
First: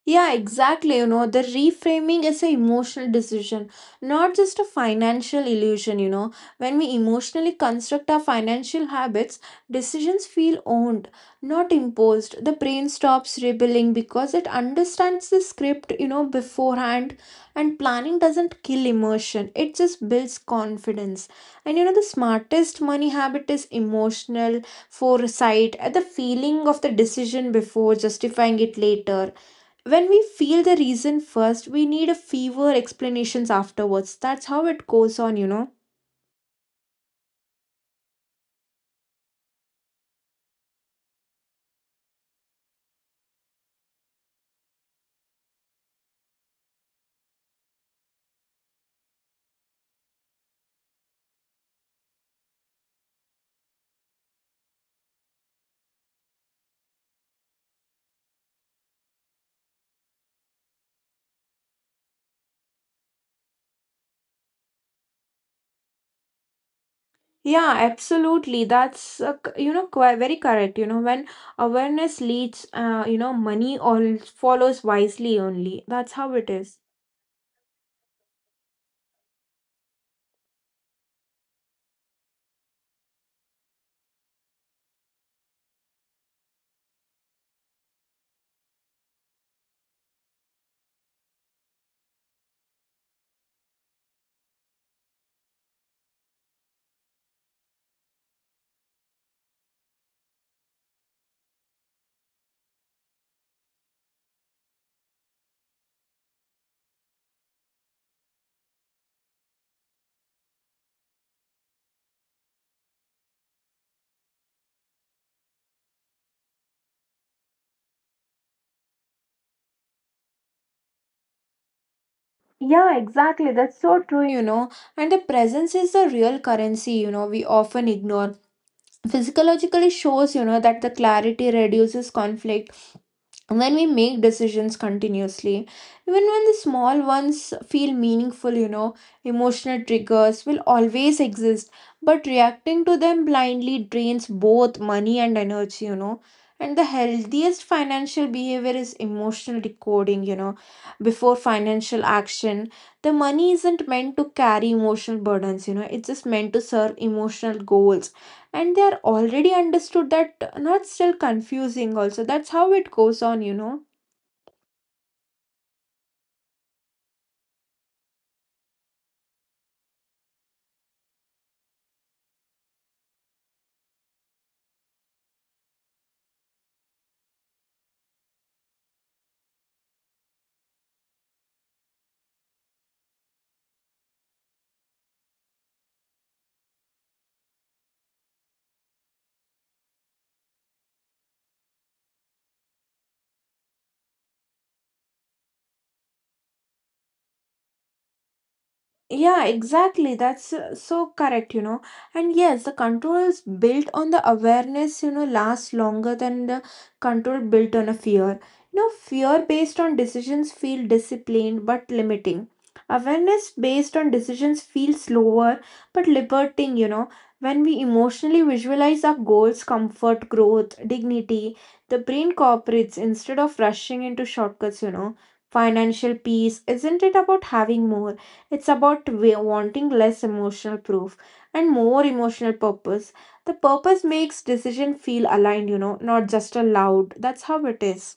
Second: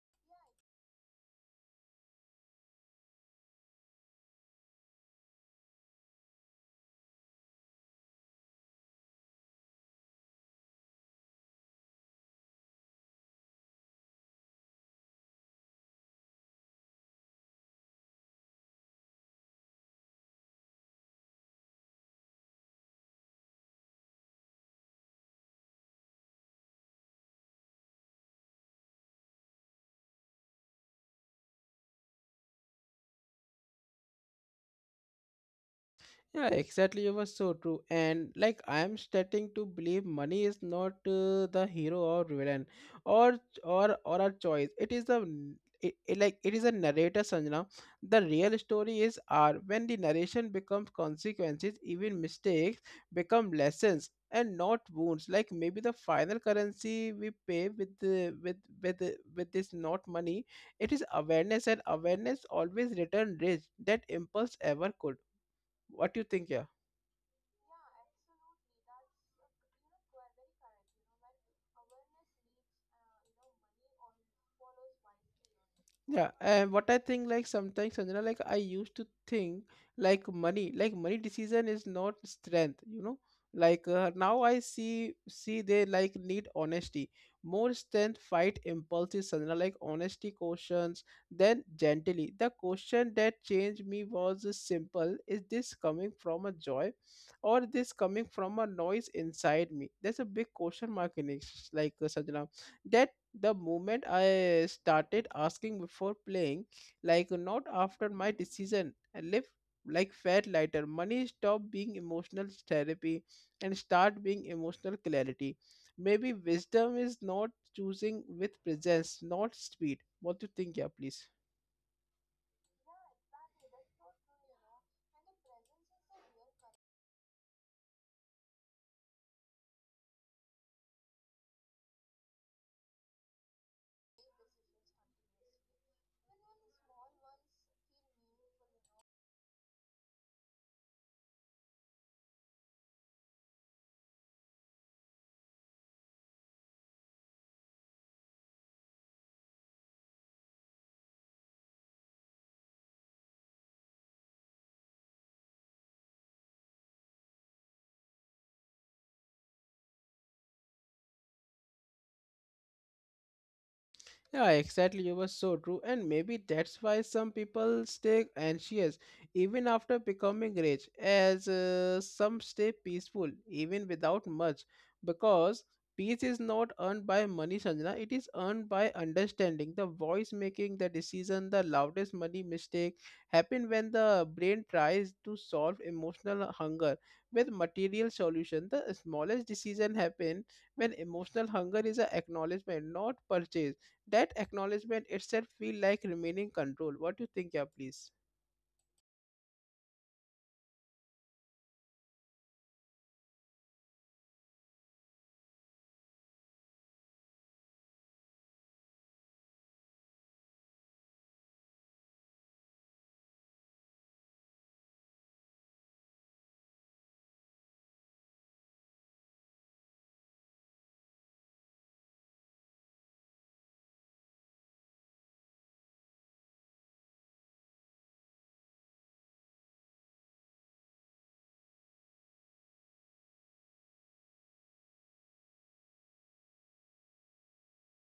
yeah, exactly. You know, the reframing is an emotional decision, not just a financial illusion. You know, when we emotionally construct our financial habits, decisions feel owned, not imposed. The brain stops rebelling because it understands the script, you know, beforehand. And planning doesn't kill emotion, it just builds confidence. And you know, the smartest money habit is emotional foresight, the feeling of the decision before justifying it later. When we feel the reason first, we need a fever explanations afterwards. That's how it goes on, you know. Yeah, exactly. You were so true. And like, I am starting to believe money is not the hero or villain or or a choice. It is a n- it like it is a narrator, Sanjana. The real story is R. When the narration becomes consequences, even mistakes become lessons and not wounds. Like maybe the final currency we pay with the, with with this not money. It is awareness, and awareness always return rich that impulse ever could. What do you think, yeah? Yeah, absolutely. That's you know, very correct. You know, when awareness leads, you know, money all follows wisely only. That's how Yeah, it and is. what I think like sometimes Sanjana, like I used to think like money decision is not strength, you know. Like now I see they like need honesty. More strength fight impulses, Sanjana, like honesty questions, then gently. The question that changed me was simple. Is this coming from a joy, or this coming from a noise inside me? That's a big question mark in it, like Sanjana. That the moment I started asking before playing, like not after my decision, I live like fat lighter. Money stop being emotional therapy and start being emotional clarity. Maybe wisdom is not choosing with presence, not speed. What do you think, yeah, please? Yeah, exactly. That's so true, you know. And the presence is the real currency, you know, we often ignore. Physiologically shows, you know, that the clarity reduces conflict when we make decisions continuously, even when the small ones feel meaningful, you know. Emotional triggers will always exist, but reacting to them blindly drains both money and energy, you know. And the healthiest financial behavior is emotional decoding, you know, before financial action. The money isn't meant to carry emotional burdens, you know, it's just meant to serve emotional goals, and they are already understood that not still confusing also. That's how it goes on, you know. Yeah, exactly. You were so true. And maybe that's why some people stay anxious even after becoming rich, as some stay peaceful even without much. Because peace is not earned by money, Sanjana. It is earned by understanding the voice making, the decision, the loudest money mistake happen when the brain tries to solve emotional hunger with material solution. The smallest decision happen when emotional hunger is an acknowledgement, not purchase. That acknowledgement itself feel like remaining control. What do you think, yeah, please? Yeah, exactly. That's so correct, you know. And yes, the control is built on the awareness, you know, lasts longer than the control built on a fear. You know, fear based on decisions feel disciplined but limiting. Awareness based on decisions feel slower but liberating, you know. When we emotionally visualize our goals, comfort, growth, dignity, the brain cooperates instead of rushing into shortcuts, you know. Financial peace, isn't it about having more? It's about wanting less emotional proof and more emotional purpose. The purpose makes decision feel aligned, you know, not just a loud. That's how it is.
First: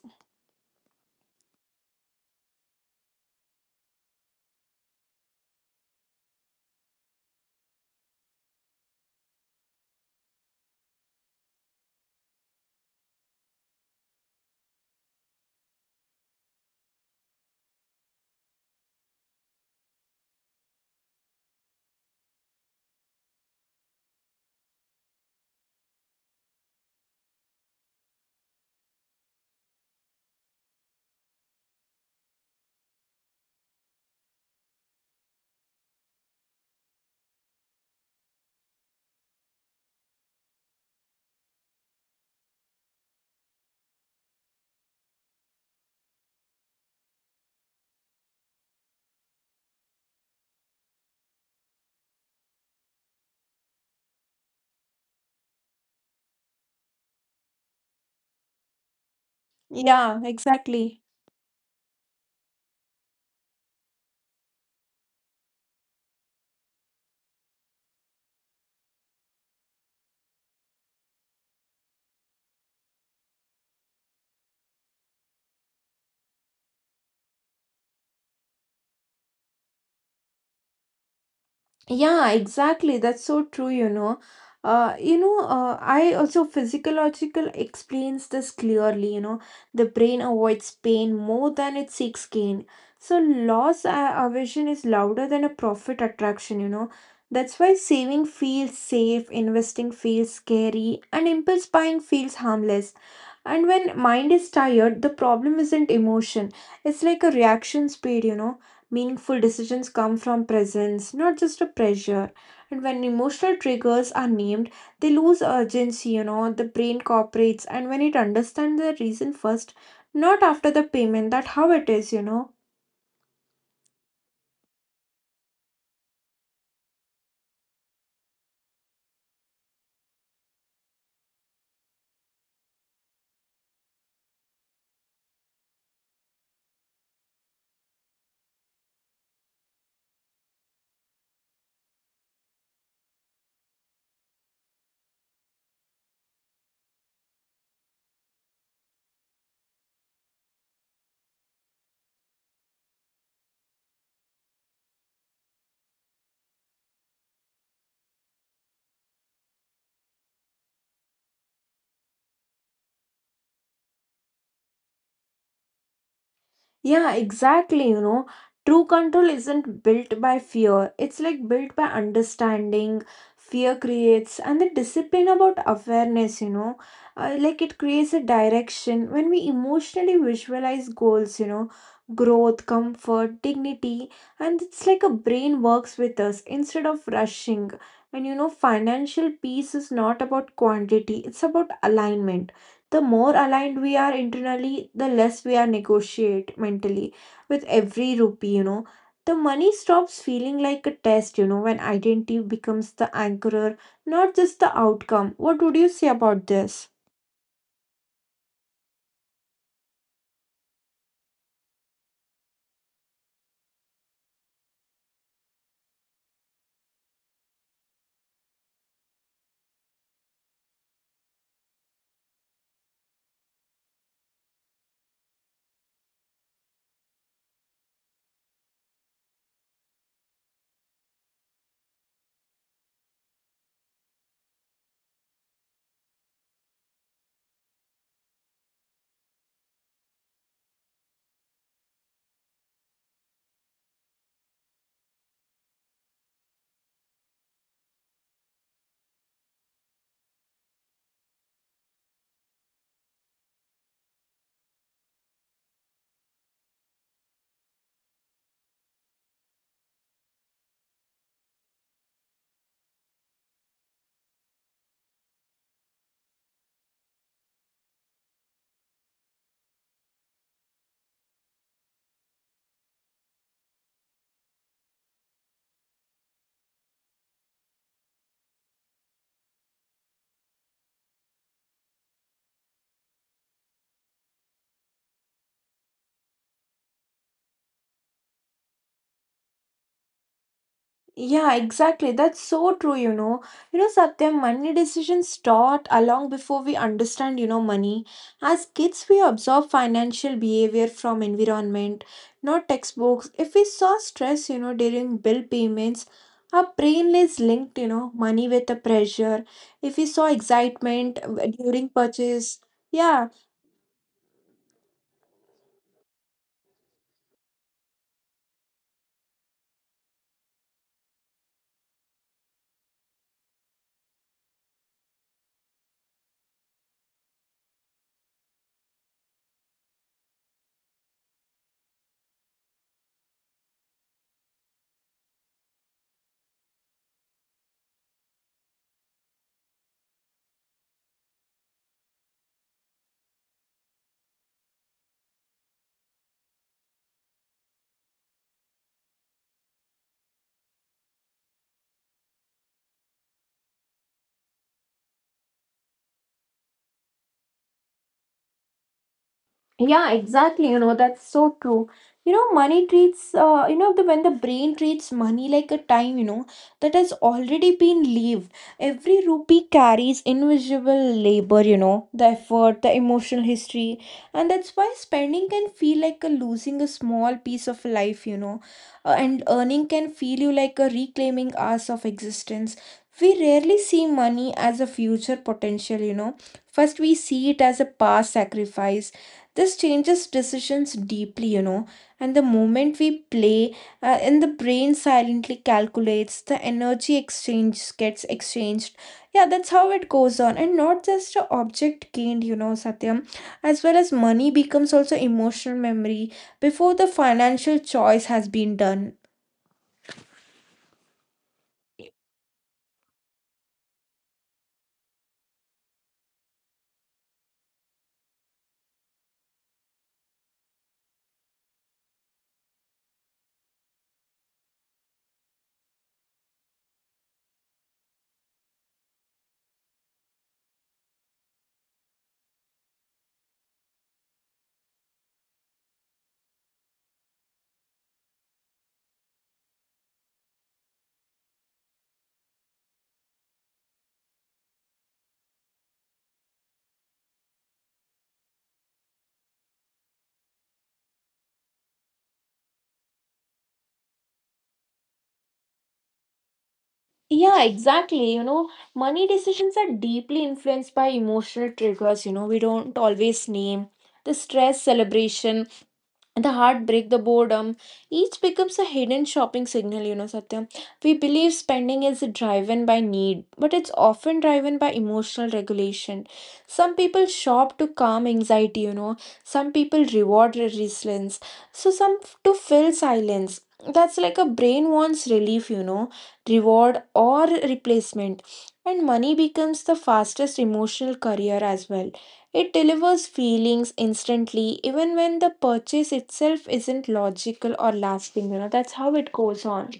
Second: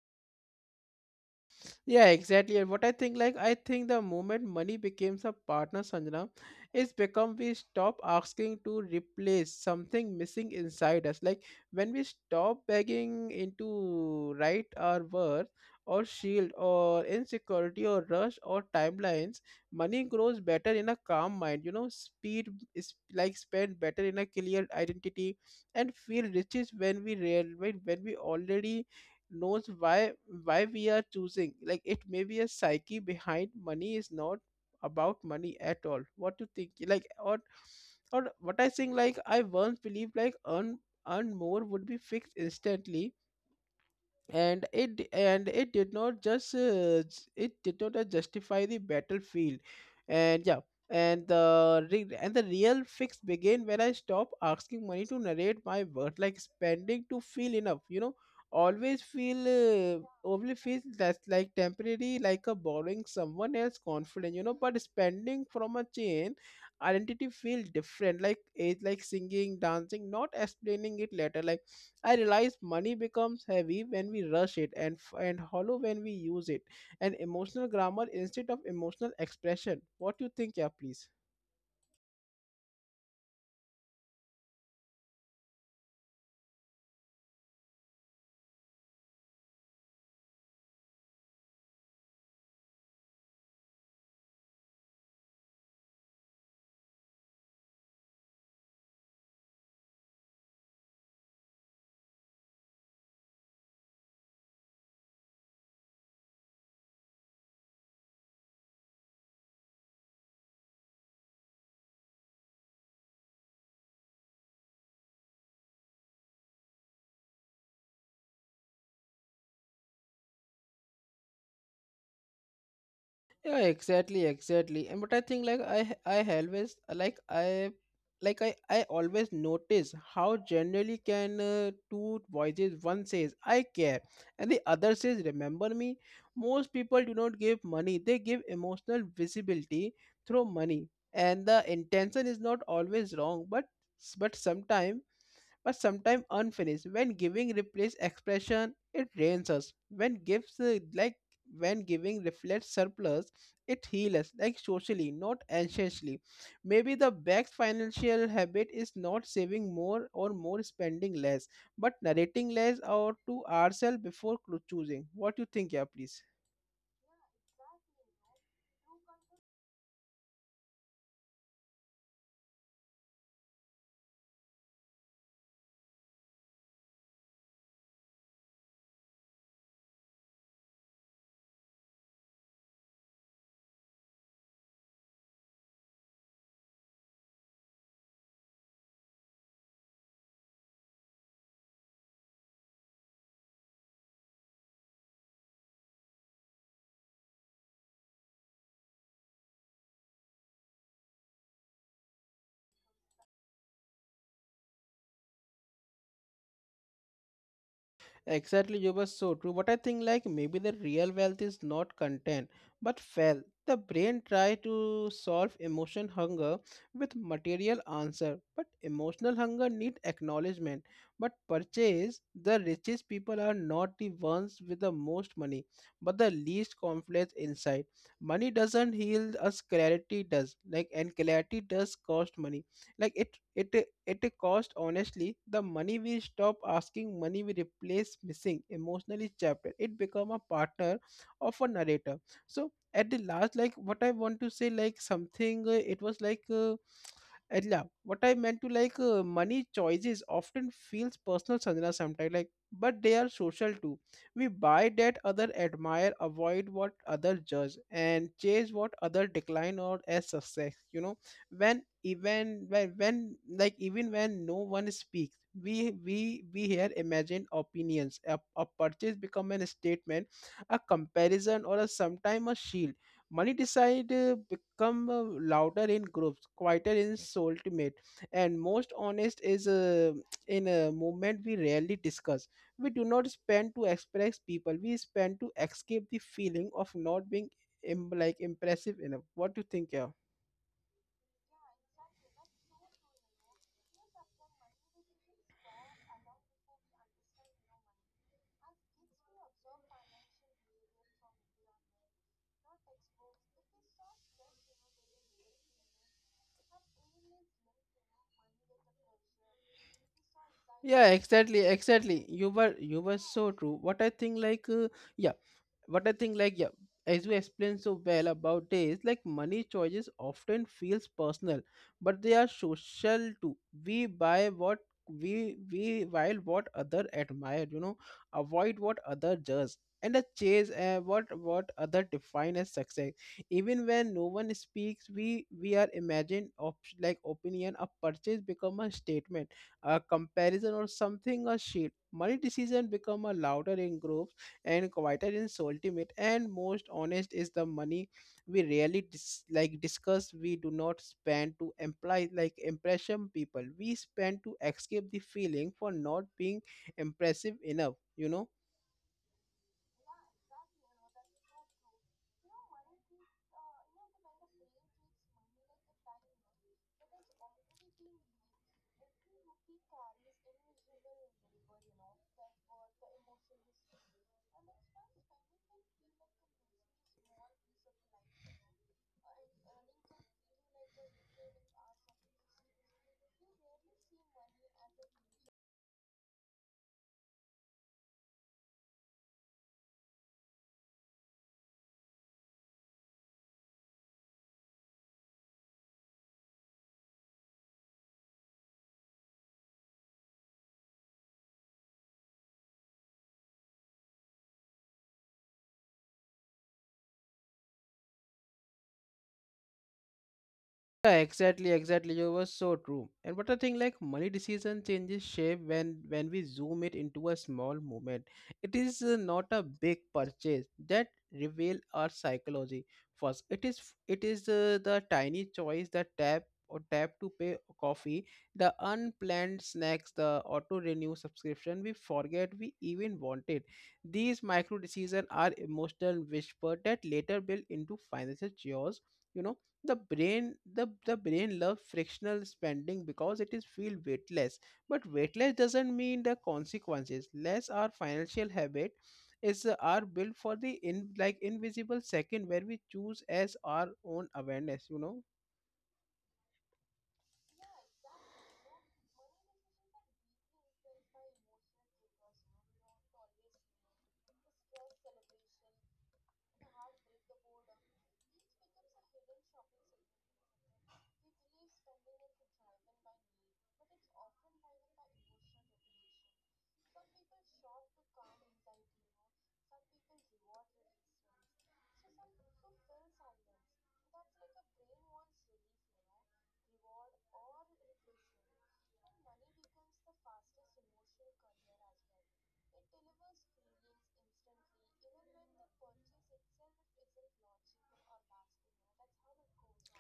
Yeah, exactly. And what I think, like, I think the moment money becomes a partner, Sanjana, it's become we stop asking to replace something missing inside us. Like when we stop begging into right our worth or shield or insecurity or rush or timelines, money grows better in a calm mind. You know, speed is like spend better in a clear identity and feel riches when we real when we already knows why we are choosing. Like it may be a psyche behind money is not about money at all. What do you think, like, or what I think, like I once believed like earn more would be fixed instantly, and it did not just it did not justify the battlefield. And yeah, and the re- and the real fix began when I stopped asking money to narrate my worth. Like spending to feel enough, you know, always feel Yeah, only feels exactly. that's like temporary, like a borrowing someone else confidence, you know. But spending from a chain identity feel different, like it's like singing dancing, not explaining it later. Like I realize money becomes heavy when we rush it and f- and hollow when we use it, and emotional grammar instead of emotional expression. What do you think, yeah, please? Yeah, exactly. That's so true, you know. I also physiological explains this clearly, you know. The brain avoids pain more than it seeks gain. So loss aversion is louder than a profit attraction, you know. That's why saving feels safe, investing feels scary, and impulse buying feels harmless. And when mind is tired, the problem isn't emotion, it's like a reaction speed, you know. Meaningful decisions come from presence, not just a pressure. And when emotional triggers are named, they lose urgency, you know. The brain cooperates and when it understands the reason first, not after the payment. That how it is, you know. Yeah, exactly, exactly. And but I think like I always like I like I always notice how generally can two voices, one says I care and the other says remember me. Most people do not give money, they give emotional visibility through money. And the intention is not always wrong, but sometimes but sometimes unfinished. When giving replaces expression, it drains us. When gives like when giving reflects surplus, it heals us like socially, not anxiously. Maybe the best financial habit is not saving more or more spending less, but narrating less or to ourselves before clo- choosing. What you think, yeah, please? Yeah, exactly. You know, true control isn't built by fear, it's like built by understanding. Fear creates, and the discipline about awareness, you know, like it creates a direction when we emotionally visualize goals, you know, growth, comfort, dignity, and it's like a brain works with us instead of rushing. And you know, financial peace is not about quantity, it's about alignment. The more aligned we are internally, the less we are negotiate mentally with every rupee, you know. The money stops feeling like a test, you know, when identity becomes the anchorer, not just the outcome. What would you say about this? Exactly, you were so true. But I think like maybe the real wealth is not content, but felt. The brain try to solve emotion hunger with material answer, but emotional hunger need acknowledgement. But purchase the richest people are not the ones with the most money, but the least confidence inside. Money doesn't heal us, clarity does. Like and clarity does cost money, like it it cost honestly. The money we stop asking money we replace missing emotionally chapter it become a partner of a narrator. So at the last, like what I want to say, like something it was like and yeah, what I meant to like money choices often feels personal, Sanjana, sometimes like, but they are social too. We buy that other admire, avoid what other judge, and chase what other decline or as success. You know, when even when like even when no one speaks, we here imagine opinions. A purchase become an statement, a comparison, or a sometime a shield. Money decide become louder in groups, quieter in solitary, and most honest is in a movement we rarely discuss. We do not spend to express people. We spend to escape the feeling of not being impressive enough. What do you think, yeah? Yeah, exactly. That's so true, you know. You know, Satyam, money decisions start along before we understand, you know, money. As kids, we observe financial behavior from environment, not textbooks. If we saw stress, you know, during bill payments, our brain is linked, you know, money with the pressure. If we saw Yeah, excitement exactly, during exactly. You purchase, were you were yeah, so true. What I think, yeah like, yeah, as you explained so well about is like money choices often feels personal, but they are social too. We buy what we while what other admire, you know, avoid what other judge, and a chase what other define as success. Even when no one speaks, we are imagined of like opinion. A purchase become a statement, a comparison or something a shield. Money decision become a louder in group and quieter is ultimate and most honest is the money we rarely discuss. We do not spend to imply like impression people. We spend to escape the feeling for not being impressive enough, you know. yeah, exactly. You know, that's so true. You know, money treats, the when the brain treats money like a time, you know, that has already been lived. Every rupee carries invisible labor, you know, the effort, the emotional history. And that's why spending can feel like a losing a small piece of life, you know, and earning can feel you like a reclaiming hours of existence. We rarely see money as a future potential, you know. First, we see it as a past sacrifice. This changes decisions deeply, you know. And the moment we play, and the brain silently calculates the energy exchange gets exchanged. Yeah, that's how it goes on, and not just a object gained, you know, Satyam. As well as money becomes also emotional memory before the financial choice has been done. Yeah, exactly, exactly. You were so true. And what I think like money decision changes shape when we zoom it into a small movement. It is not a big purchase that reveal our psychology. First, it is the tiny choice, the tap to pay coffee, the unplanned snacks, the auto renew subscription. We forget we even wanted. These micro decisions are emotional whisper that later build into financial chaos. You know, the brain loves frictional spending because it is feel weightless, but weightless doesn't mean the consequences less. Our financial habit is are built for the in like invisible second where we choose as our own awareness, you know. Yeah, exactly. You know, money decisions are deeply influenced by emotional triggers. You know, we don't always name the stress, celebration, the heartbreak, the boredom, each becomes a hidden shopping signal, you know, Satyam. We believe spending is driven by need, but it's often driven by emotional regulation. Some people shop to calm anxiety, you know, some people reward resilience, so some to fill silence. That's like a brain wants relief, you know, reward or replacement. And money becomes the fastest emotional career as well, it delivers feelings instantly, even when the purchase itself isn't logical or lasting. You know, that's how it goes on.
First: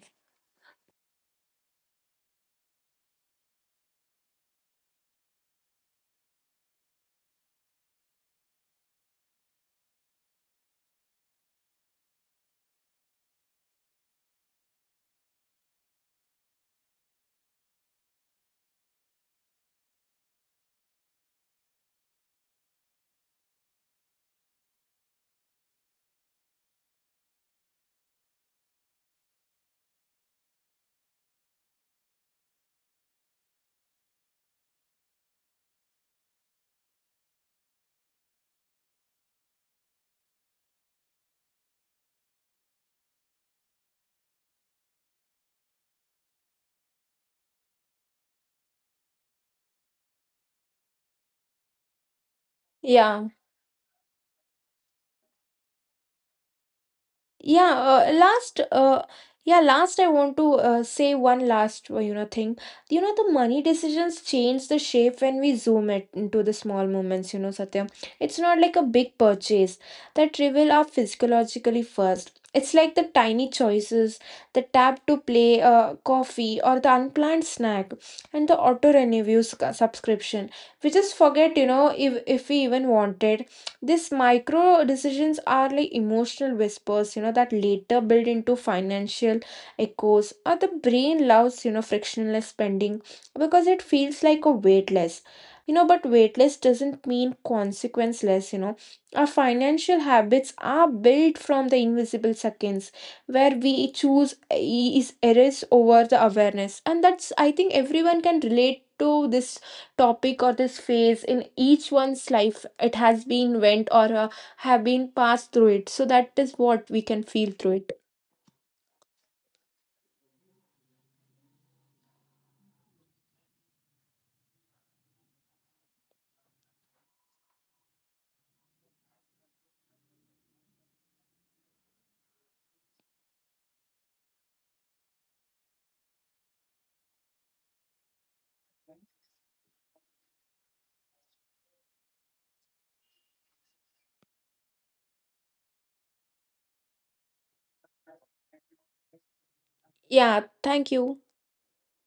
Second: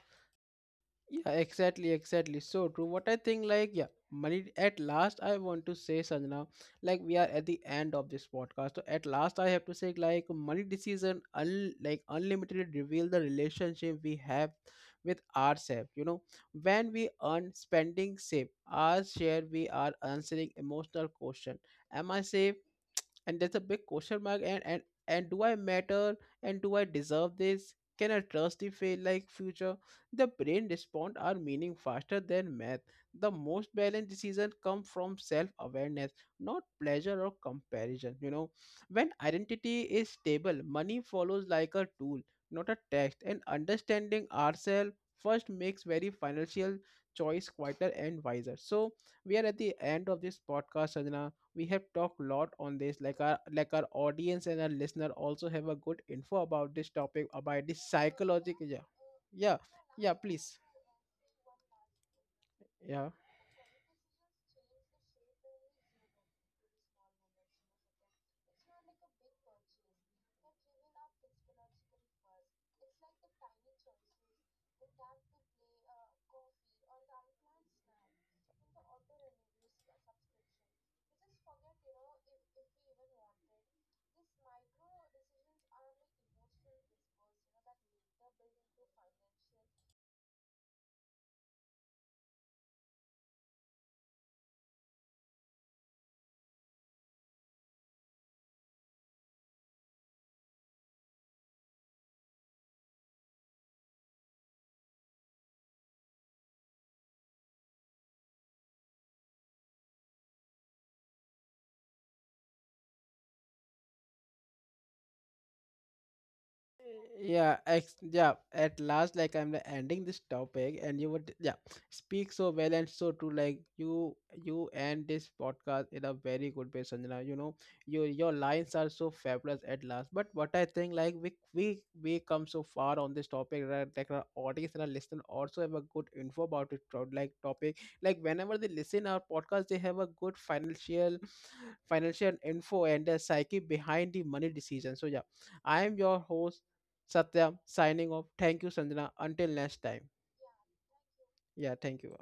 Yeah, exactly, exactly. So true. What I think, like, yeah, money. At last, I want to say, Sanjana, like, we are at the end of this podcast. So at last, I have to say, like, money decision, unlimited reveal the relationship we have with ourselves. You know, when we earn, spending, save, our share, we are answering emotional question. Am I safe? And there's a big question mark. And do I matter? And do I deserve this? Can I trust the fail like future? The brain respond our meaning faster than math. The most balanced decision come from self-awareness, not pleasure or comparison, you know. When identity is stable, money follows like a tool, not a text. And understanding ourselves first makes very financial choice quieter and wiser. So we are at the end of this podcast, Sajna. We have talked a lot on this, like Yeah. our audience and our listener also have a good info about this topic, about Yeah, this uh, last, psychological, yeah. uh, Yeah. yeah, last I Yeah, want please. to say one last, you know, thing. You Yeah. know, the money decisions change the shape when we zoom it into the small moments, you know, Satya. It's not like a big purchase that reveal our physiologically first. It's like the tiny choices, the tap to play coffee or the unplanned snack and the auto renews subscription. We just forget, you know, if we even wanted. These micro decisions are like emotional whispers, you know, that later build into financial echoes. Or the brain loves, you know, frictionless spending because it feels like a weightless. You know, but weightless doesn't mean consequenceless, you know. Our financial habits are built from the invisible seconds where we choose is errors over the awareness. And that's I think everyone can relate to this topic or this phase in each one's life it has been went or have been passed through it, so that is what we can yeah feel through ex- it. yeah at last, like, ending this topic, and you would, yeah, speak so well and so true. Like, you end this podcast in a very good way, Sanjana, you know. Your lines are so fabulous at last. But what I think, like, we come so far on this topic that, like, our audience and our listener also have a good info about it throughout, like, topic, like whenever they listen our podcast, they have a good financial info and the psyche behind the money decision. So yeah, I am your host, Satyam, signing off. Thank you, Sanjana. Until next time. Yeah, thank you. Yeah, thank you.